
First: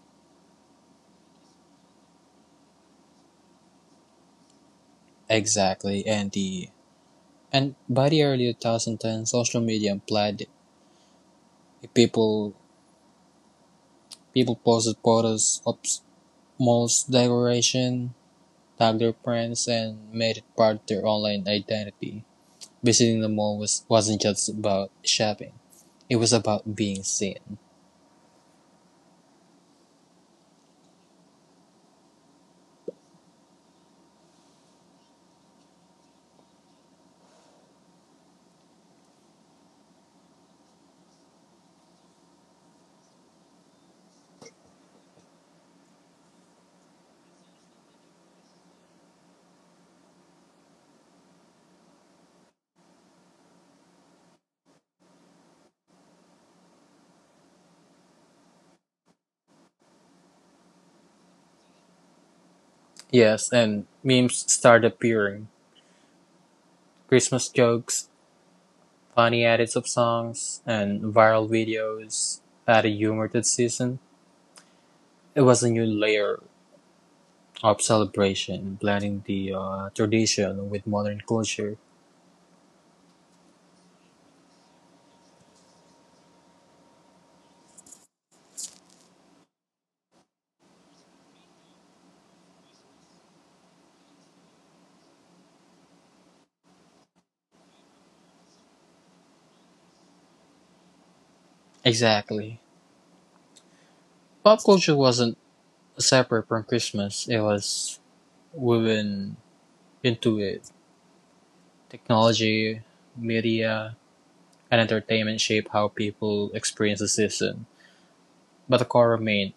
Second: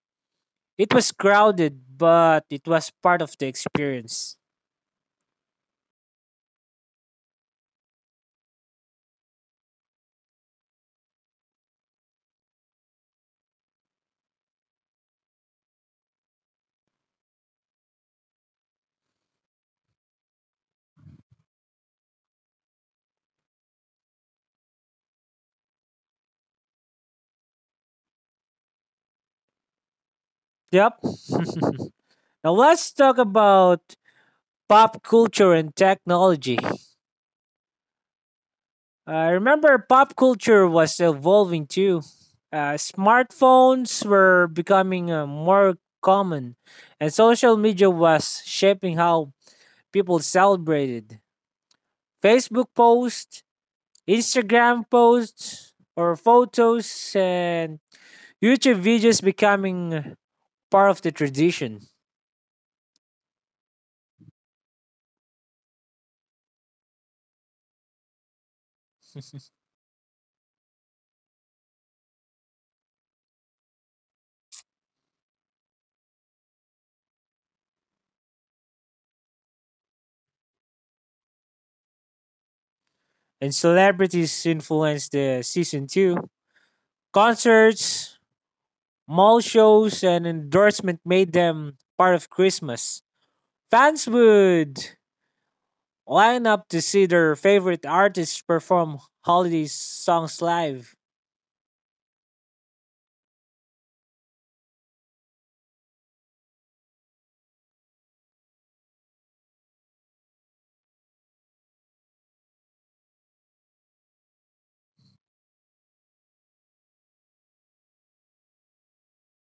It was crowded, but it was part of the experience.
Exactly, and the and by the early 2010, social media implied people people posted photos of Moll's decoration, tagged their friends, and made it part of their online identity. Visiting wasn't just about shopping, it was about being seen.
Yep. Now let's talk about pop culture and technology. I remember pop culture was evolving too. Smartphones were becoming more common, and social media was shaping how people celebrated. Facebook posts, Instagram posts, or photos, and YouTube videos becoming part of the tradition.
Yes, and memes started appearing. Christmas jokes, funny edits of songs, and viral videos added humor to the season. It was a new layer of celebration, blending the tradition with modern culture.
And celebrities influenced the season too. Concerts, mall shows and endorsement made them part of Christmas. Fans would line up to see their favorite artists perform holiday songs live.
Exactly. Pop culture wasn't separate from Christmas, it was woven into it. Technology, media, and entertainment shape how people experience the season, but the core remained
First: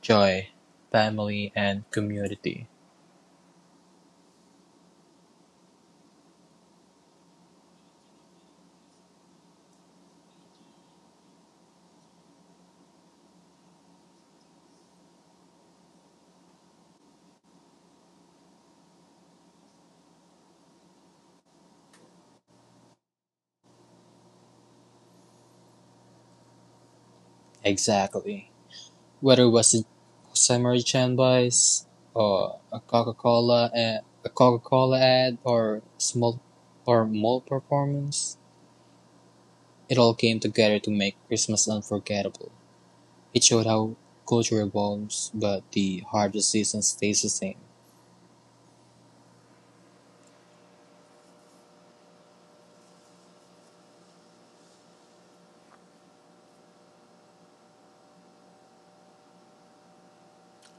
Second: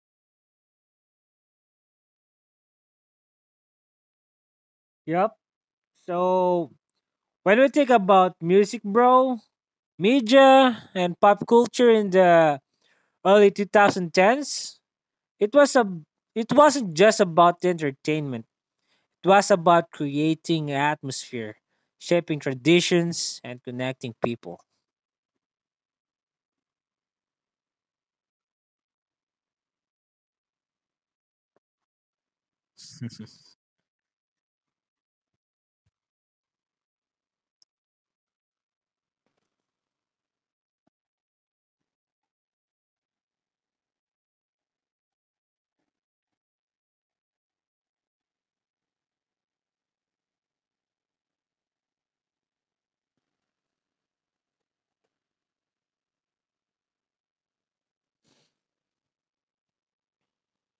joy, family, and community.
Yep. So when we think about music, bro, media and pop culture in the early 2010s, it was a it wasn't just about entertainment. It was about creating atmosphere, shaping traditions, and connecting people.
Exactly. Whether it was a samurai chanbais, or a Coca-Cola ad, or small or mall performance, it all came together to make Christmas unforgettable. It showed how culture evolves, but the heart of season stays the same.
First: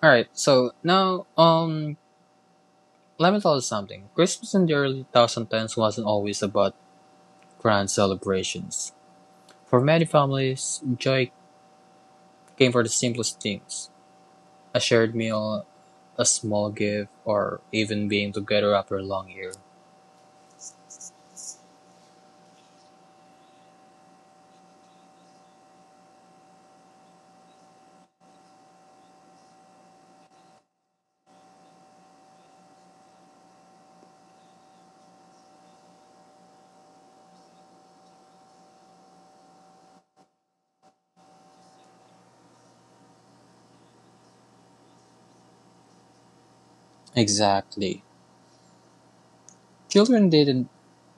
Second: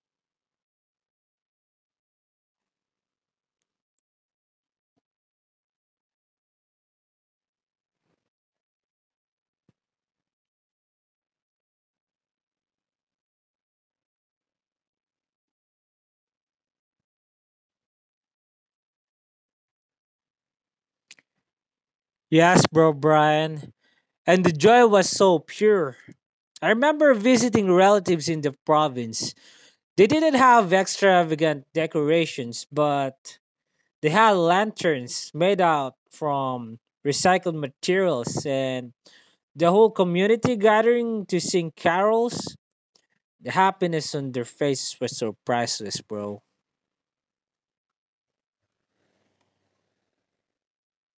All right, so now let me tell you something. Christmas in the early 2010s wasn't always about grand celebrations. For many families, joy came from the simplest things: a shared meal, a small gift, or even being together after a long year.
Yes, bro, Brian. And the joy was so pure. I remember visiting relatives in the province. They didn't have extravagant decorations, but they had lanterns made out from recycled materials and the whole community gathering to sing carols. The happiness on their faces was so priceless, bro.
Exactly. Children didn't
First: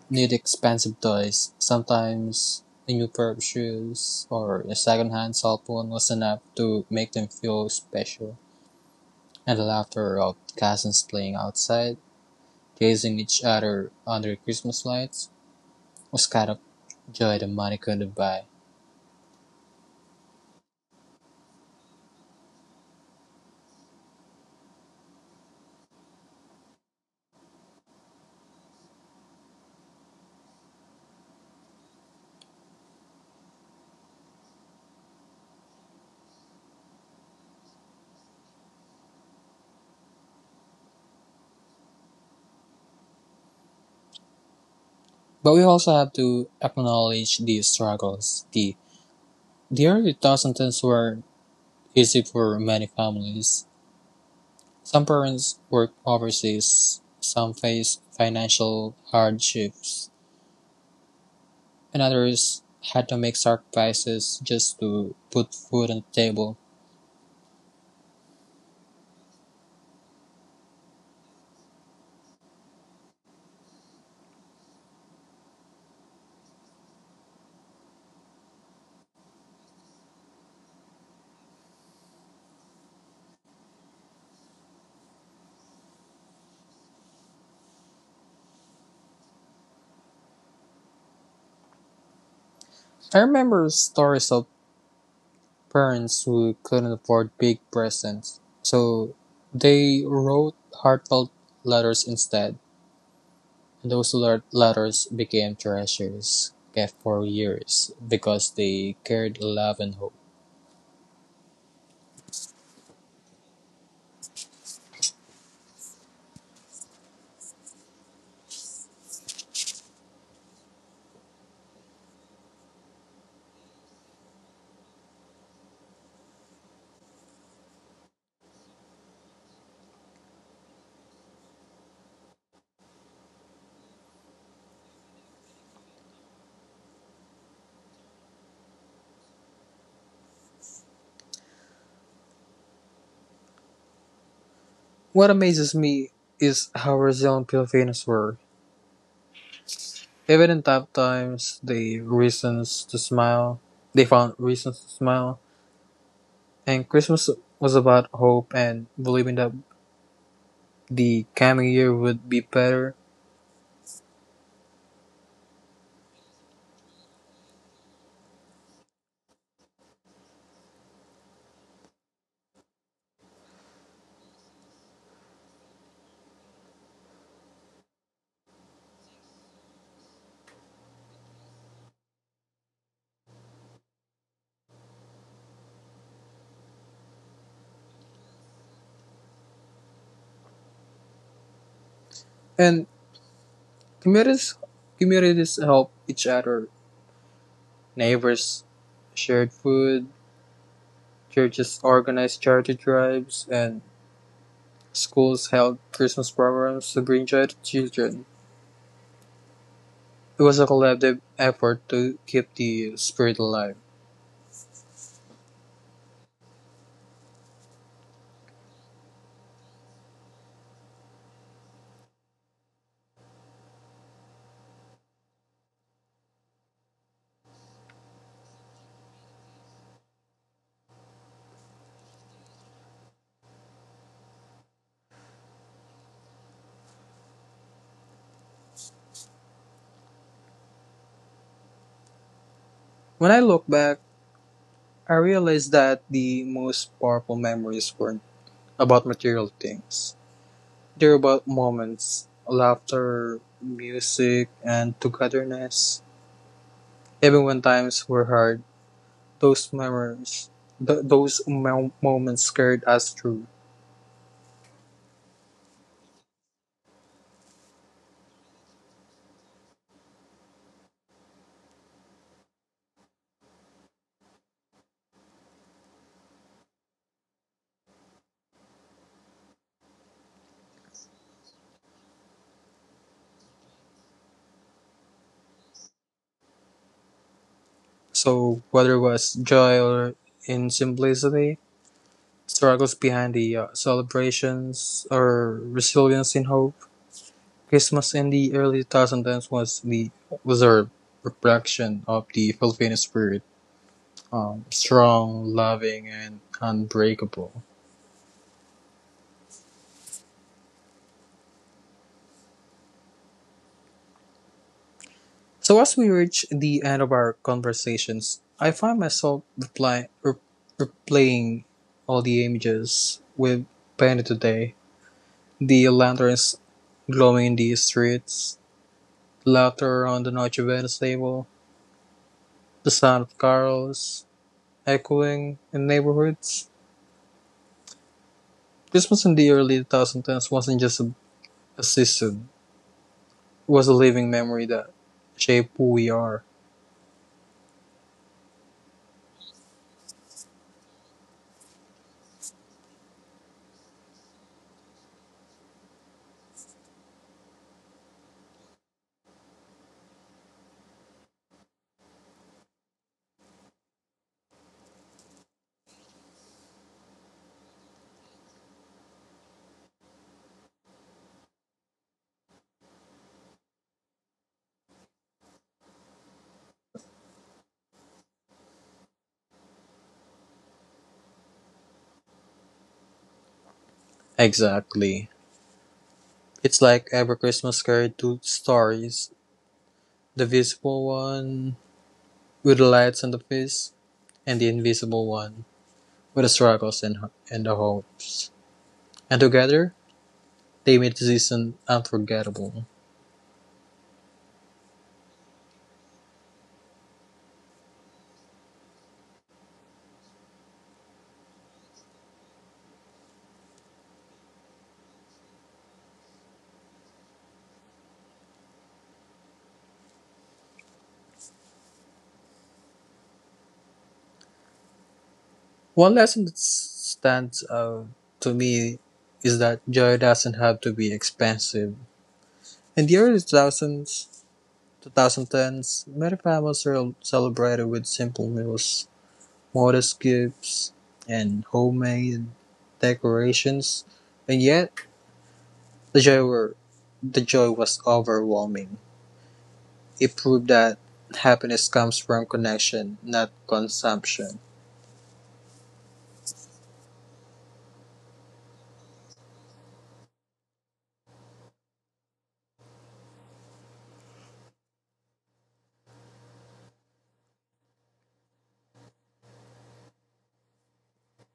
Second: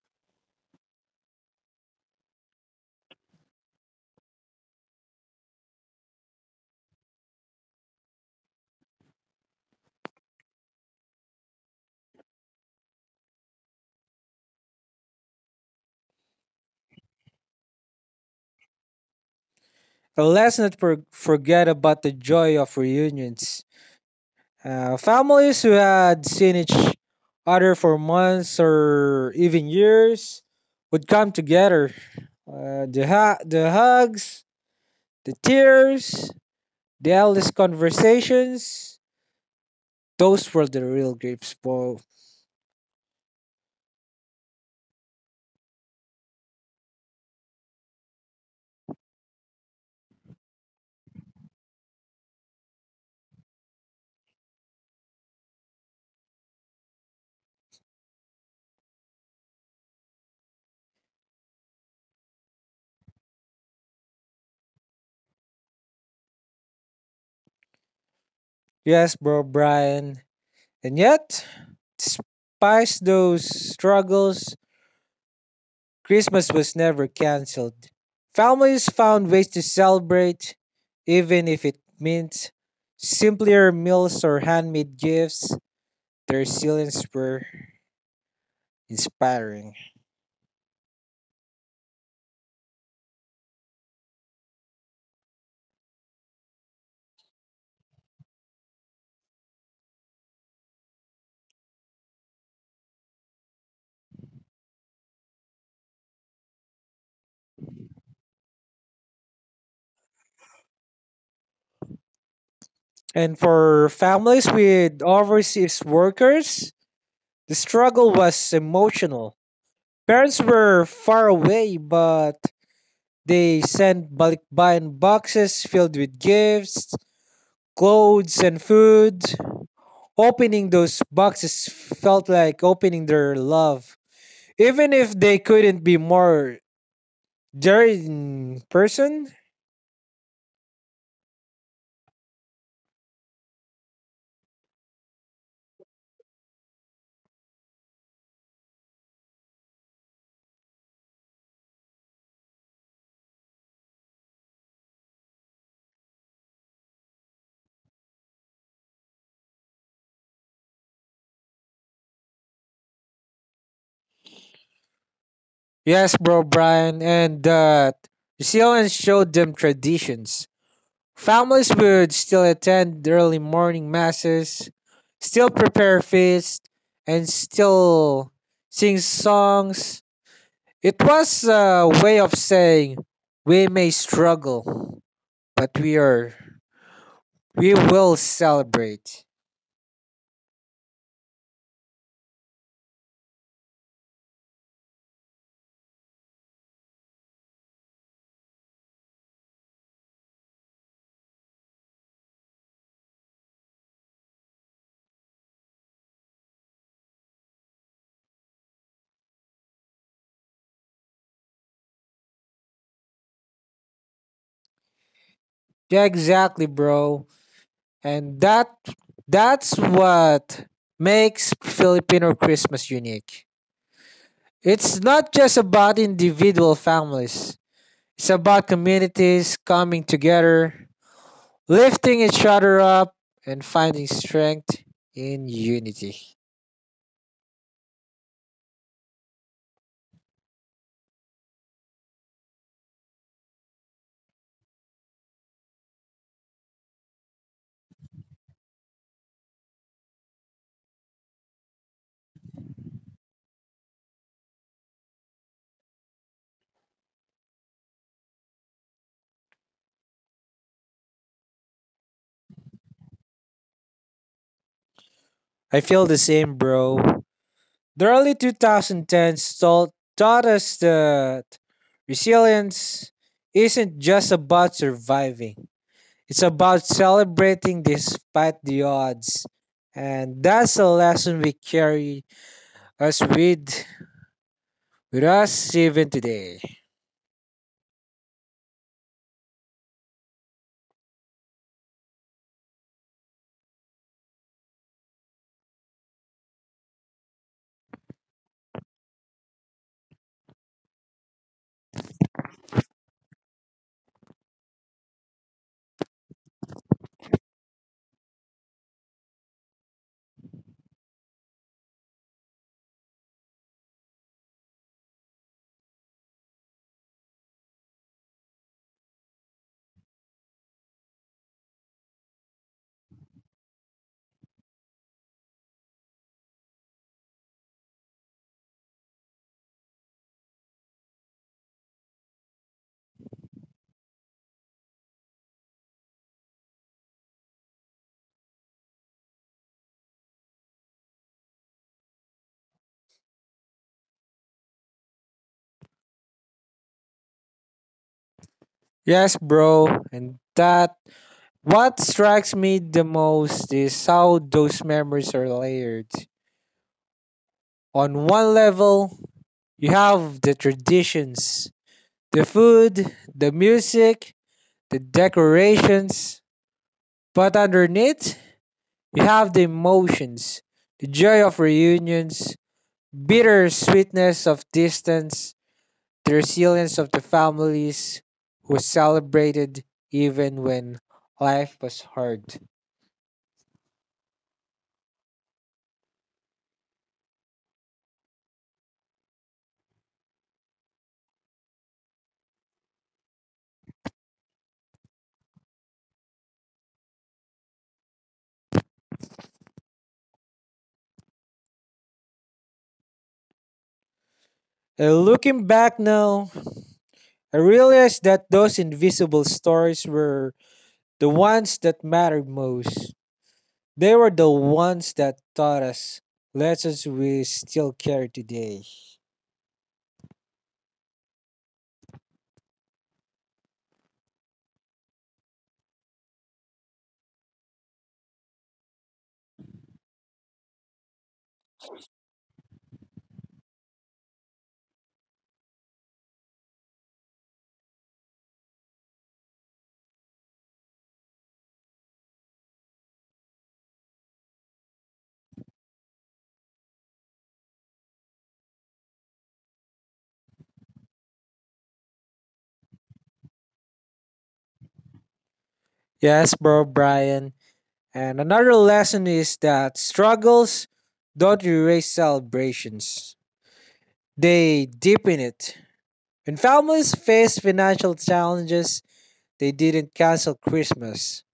need expensive toys. Sometimes a new pair of shoes or a second-hand cell phone was enough to make them feel special. And the laughter of cousins playing outside, gazing each other under Christmas lights, was kind of joy that money couldn't buy.
And let's not for- forget about the joy of reunions. Families who had seen each other for months or even years would come together. The hugs, the tears, the endless conversations, those were the real grips, bro.
But we also have to acknowledge these struggles. The early 2010s were easy for many families. Some parents worked overseas, some faced financial hardships, and others had to make sacrifices just to put food on the table.
Yes, bro, Brian. And yet, despite those struggles, Christmas was never cancelled. Families found ways to celebrate, even if it meant simpler meals or handmade gifts. The resilience were inspiring.
I remember stories of parents who couldn't afford big presents, so they wrote heartfelt letters instead. And those letters became treasures kept for years because they carried love and hope.
And for families with overseas workers, the struggle was emotional. Parents were far away, but they sent balikbayan boxes filled with gifts, clothes, and food. Opening those boxes felt like opening their love, even if they couldn't be more there in person.
What amazes me is how resilient Filipinos were. Even in tough times, they reasons to smile. They found reasons to smile. And Christmas was about hope and believing that the coming year would be better.
Yes, bro, Brian, and that New Zealand showed them traditions. Families would still attend early morning masses, still prepare feast, and still sing songs. It was a way of saying we may struggle, but we will celebrate.
And communities communities help each other. Neighbors shared food, churches organized charity drives, and schools held Christmas programs to bring joy to children. It was a collective effort to keep the spirit alive.
Yeah, exactly, bro. And that's what makes Filipino Christmas unique. It's not just about individual families. It's about communities coming together, lifting each other up and finding strength in unity.
When I look back, I realized that the most powerful memories weren't about material things. Durable moments, laughter, music, and togetherness. Even when times were hard, those memories, th- those mo- moments carried us through.
I feel the same, bro. The early 2010s taught us that resilience isn't just about surviving. It's about celebrating despite the odds. And that's a lesson we carry us with us even today.
So whether it was joy or in simplicity, struggles behind the celebrations, or resilience in hope, Christmas in the early 2010s was the was a reflection of the Filipino spirit, strong, loving, and unbreakable. So, as we reach the end of our conversations, I find myself replaying all the images we've painted today, the lanterns glowing in the streets, laughter on the Noche Venice table, the sound of carols echoing in neighborhoods. Christmas in the early 2010s wasn't just a season, it was a living memory that shaped who we are.
Yes, bro. And that what strikes me the most is how those memories are layered. On one level, you have the traditions, the food, the music, the decorations, but underneath, you have the emotions, the joy of reunions, bitter sweetness of distance, the resilience of the families who celebrated even when life was hard.
Exactly. It's like every Christmas carried two stories. The visible one with the lights and the fists, and the invisible one with the struggles and the hopes. And together, they made the season unforgettable.
And looking back now, I realized that those invisible stories were the ones that mattered most. They were the ones that taught us lessons we still carry today.
One lesson that stands out to me is that joy doesn't have to be expensive. In the 2010s, many families are celebrated with simple meals, modest gifts, and homemade decorations, and yet The joy were the joy was overwhelming. It proved that happiness comes from connection, not consumption.
Yes, bro, Brian. And another lesson is that struggles don't erase celebrations. They deepen it. When families face financial challenges, they didn't cancel Christmas.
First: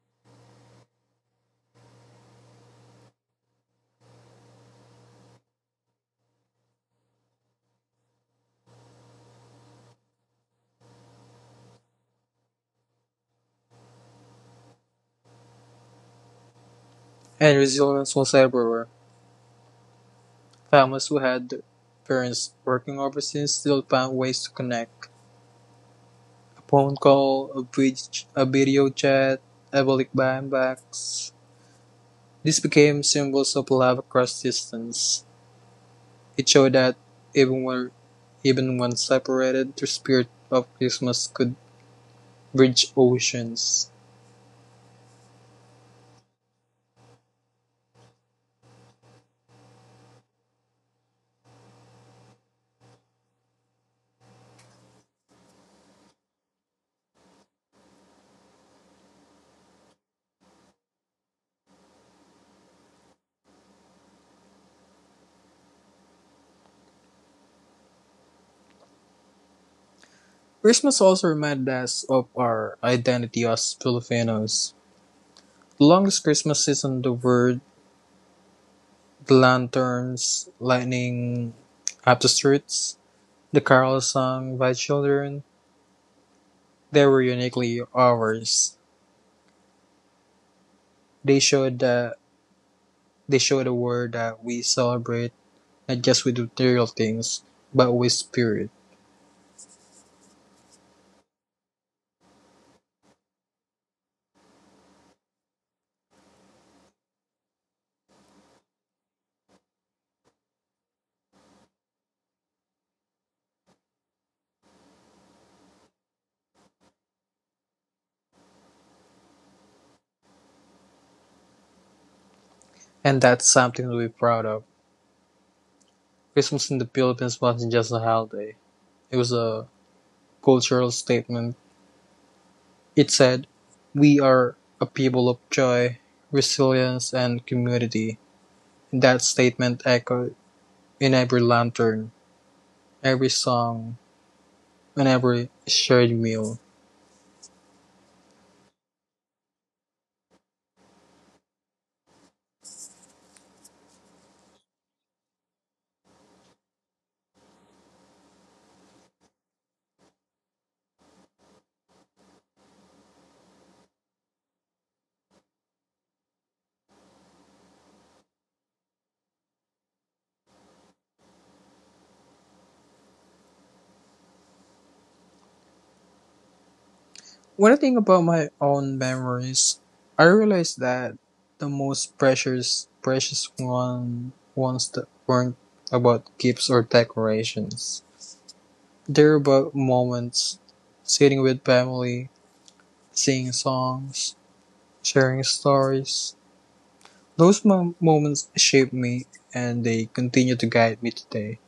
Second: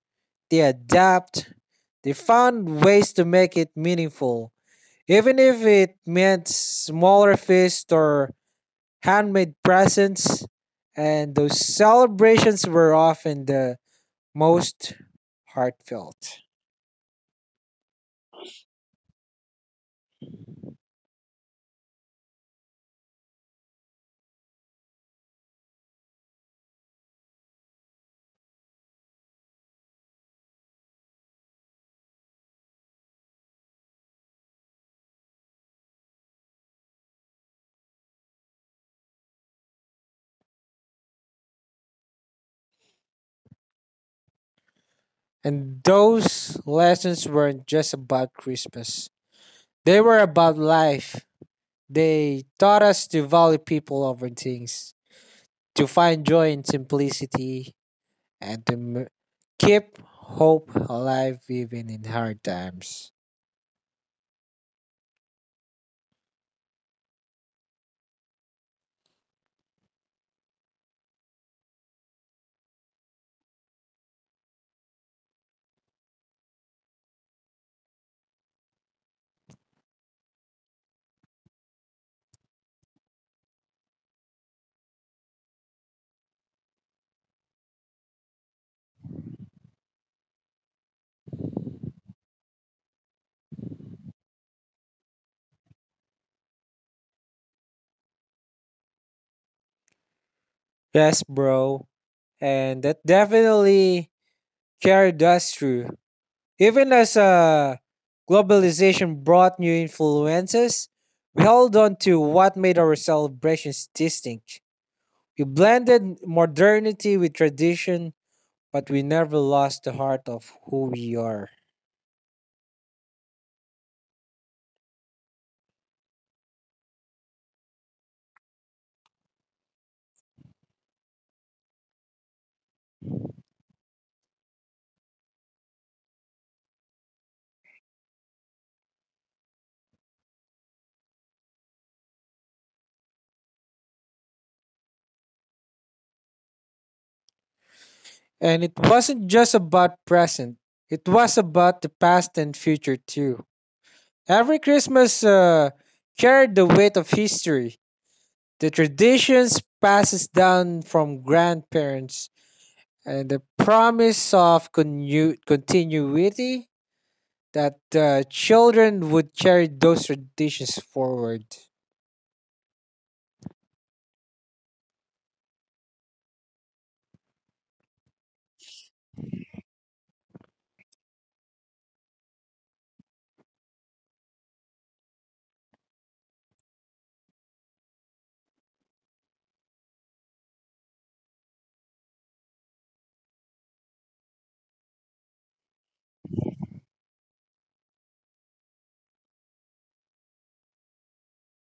They adapt. They found ways to make it meaningful, even if it meant smaller feasts or handmade presents. And those celebrations were often the most heartfelt.
And resilience was everywhere. Families who had parents working overseas still found ways to connect. A phone call, a, bridge, a video chat, a balikbayan box. This became symbols of love across distance. It showed that even where even when separated, the spirit of Christmas could bridge oceans.
And those lessons weren't just about Christmas, they were about life. They taught us to value people over things, to find joy in simplicity and keep hope alive even in hard times.
Christmas also reminds us of our identity as Filipinos. The longest Christmas season, the word, the lanterns, lightning up the streets, the carols sung by children, they were uniquely ours. They showed that they showed the world that we celebrate not just with material things, but with spirit.
Yes, bro. And that definitely carried us through. Even as globalization brought new influences, we held on to what made our celebrations distinct. We blended modernity with tradition, but we never lost the heart of who we are.
And that's something to be proud of. Christmas in the Philippines wasn't just a holiday. It was a cultural statement. It said, we are a people of joy, resilience, and community. That statement echoed in every lantern, every song, and every shared meal.
And it wasn't just about present, it was about the past and future too. Every Christmas carried the weight of history, the traditions passes down from grandparents, and the promise of continuity that children would carry those traditions forward.
When I think about my own memories, I realize that the most precious, precious one, ones that weren't about gifts or decorations. They're about moments, sitting with family, singing songs, sharing stories. Moments shaped me, and they continue to guide me today.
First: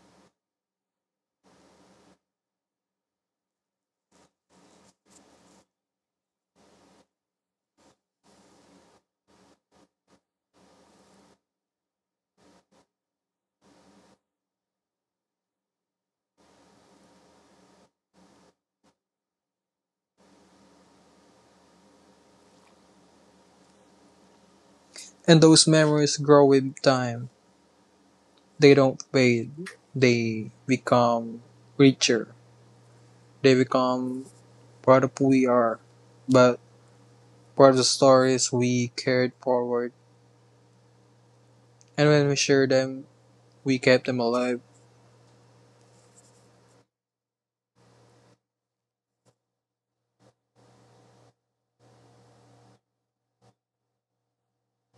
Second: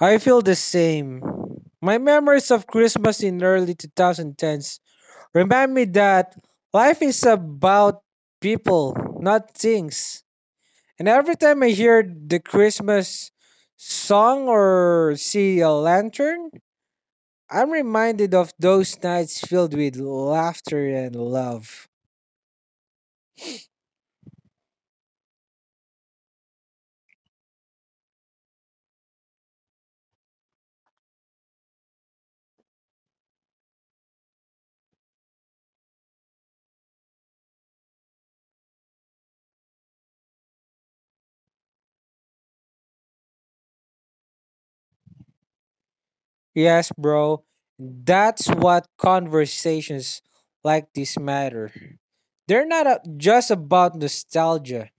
I feel the same. My memories of Christmas in early 2010s remind me that life is about people, not things. And every time I hear the Christmas song or see a lantern, I'm reminded of those nights filled with laughter and love.
And those memories grow with time. They don't fade. They become richer. They become part of who we are, but part of the stories we carried forward. And when we share them, we kept them alive.
Yes, bro, that's what conversations like this matter. They're not a- just about nostalgia,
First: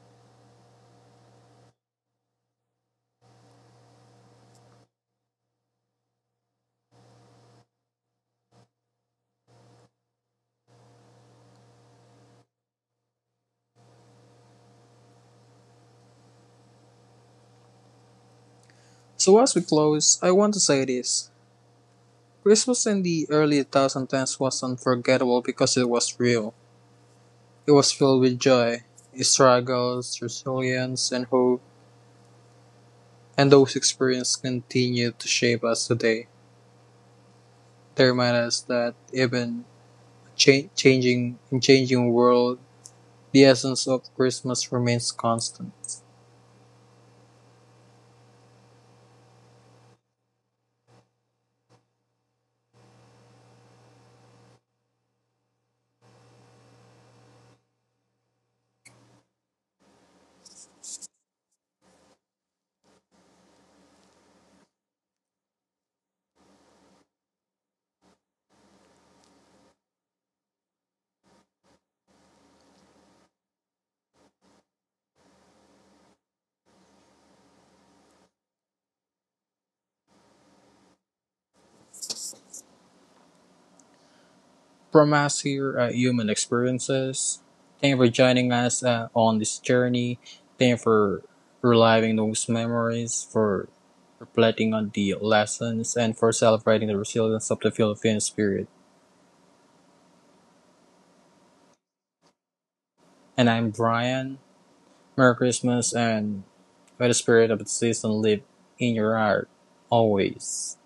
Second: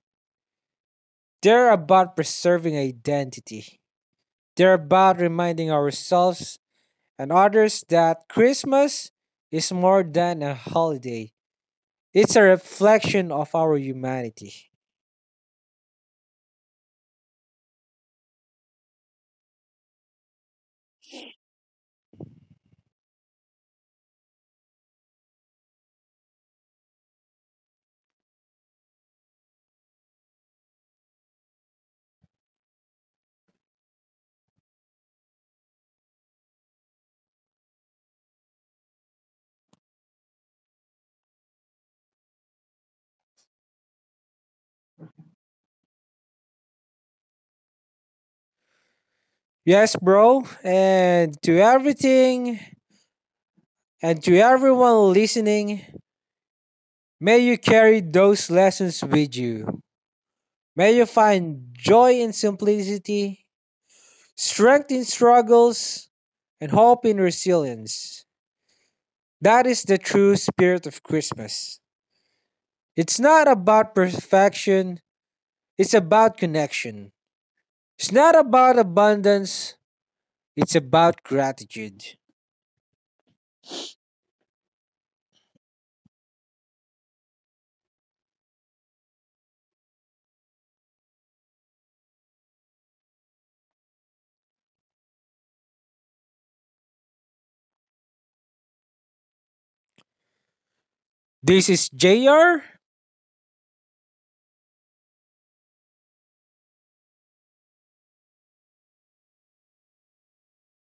they're about preserving identity. They're about reminding ourselves and others that Christmas is more than a holiday. It's a reflection of our humanity.
So as we close, I want to say this. Christmas in the early 2010s was unforgettable because it was real. It was filled with joy, struggles, resilience, and hope. And those experiences continue to shape us today. They remind us that even changing world, the essence of Christmas remains constant.
Yes, bro. And to everyone listening, may you carry those lessons with you. May you find joy in simplicity, strength in struggles, and hope in resilience. That is the true spirit of Christmas. It's not about perfection, it's about connection. It's not about abundance, it's about gratitude.
From us here at Human Experiences, thank you for joining us on this journey. Thank you for reliving those memories, for reflecting on the lessons, and for celebrating the resilience of the Filipino spirit.
This is JR
And I'm Brian. Merry Christmas, and may the spirit of the season live in your heart always.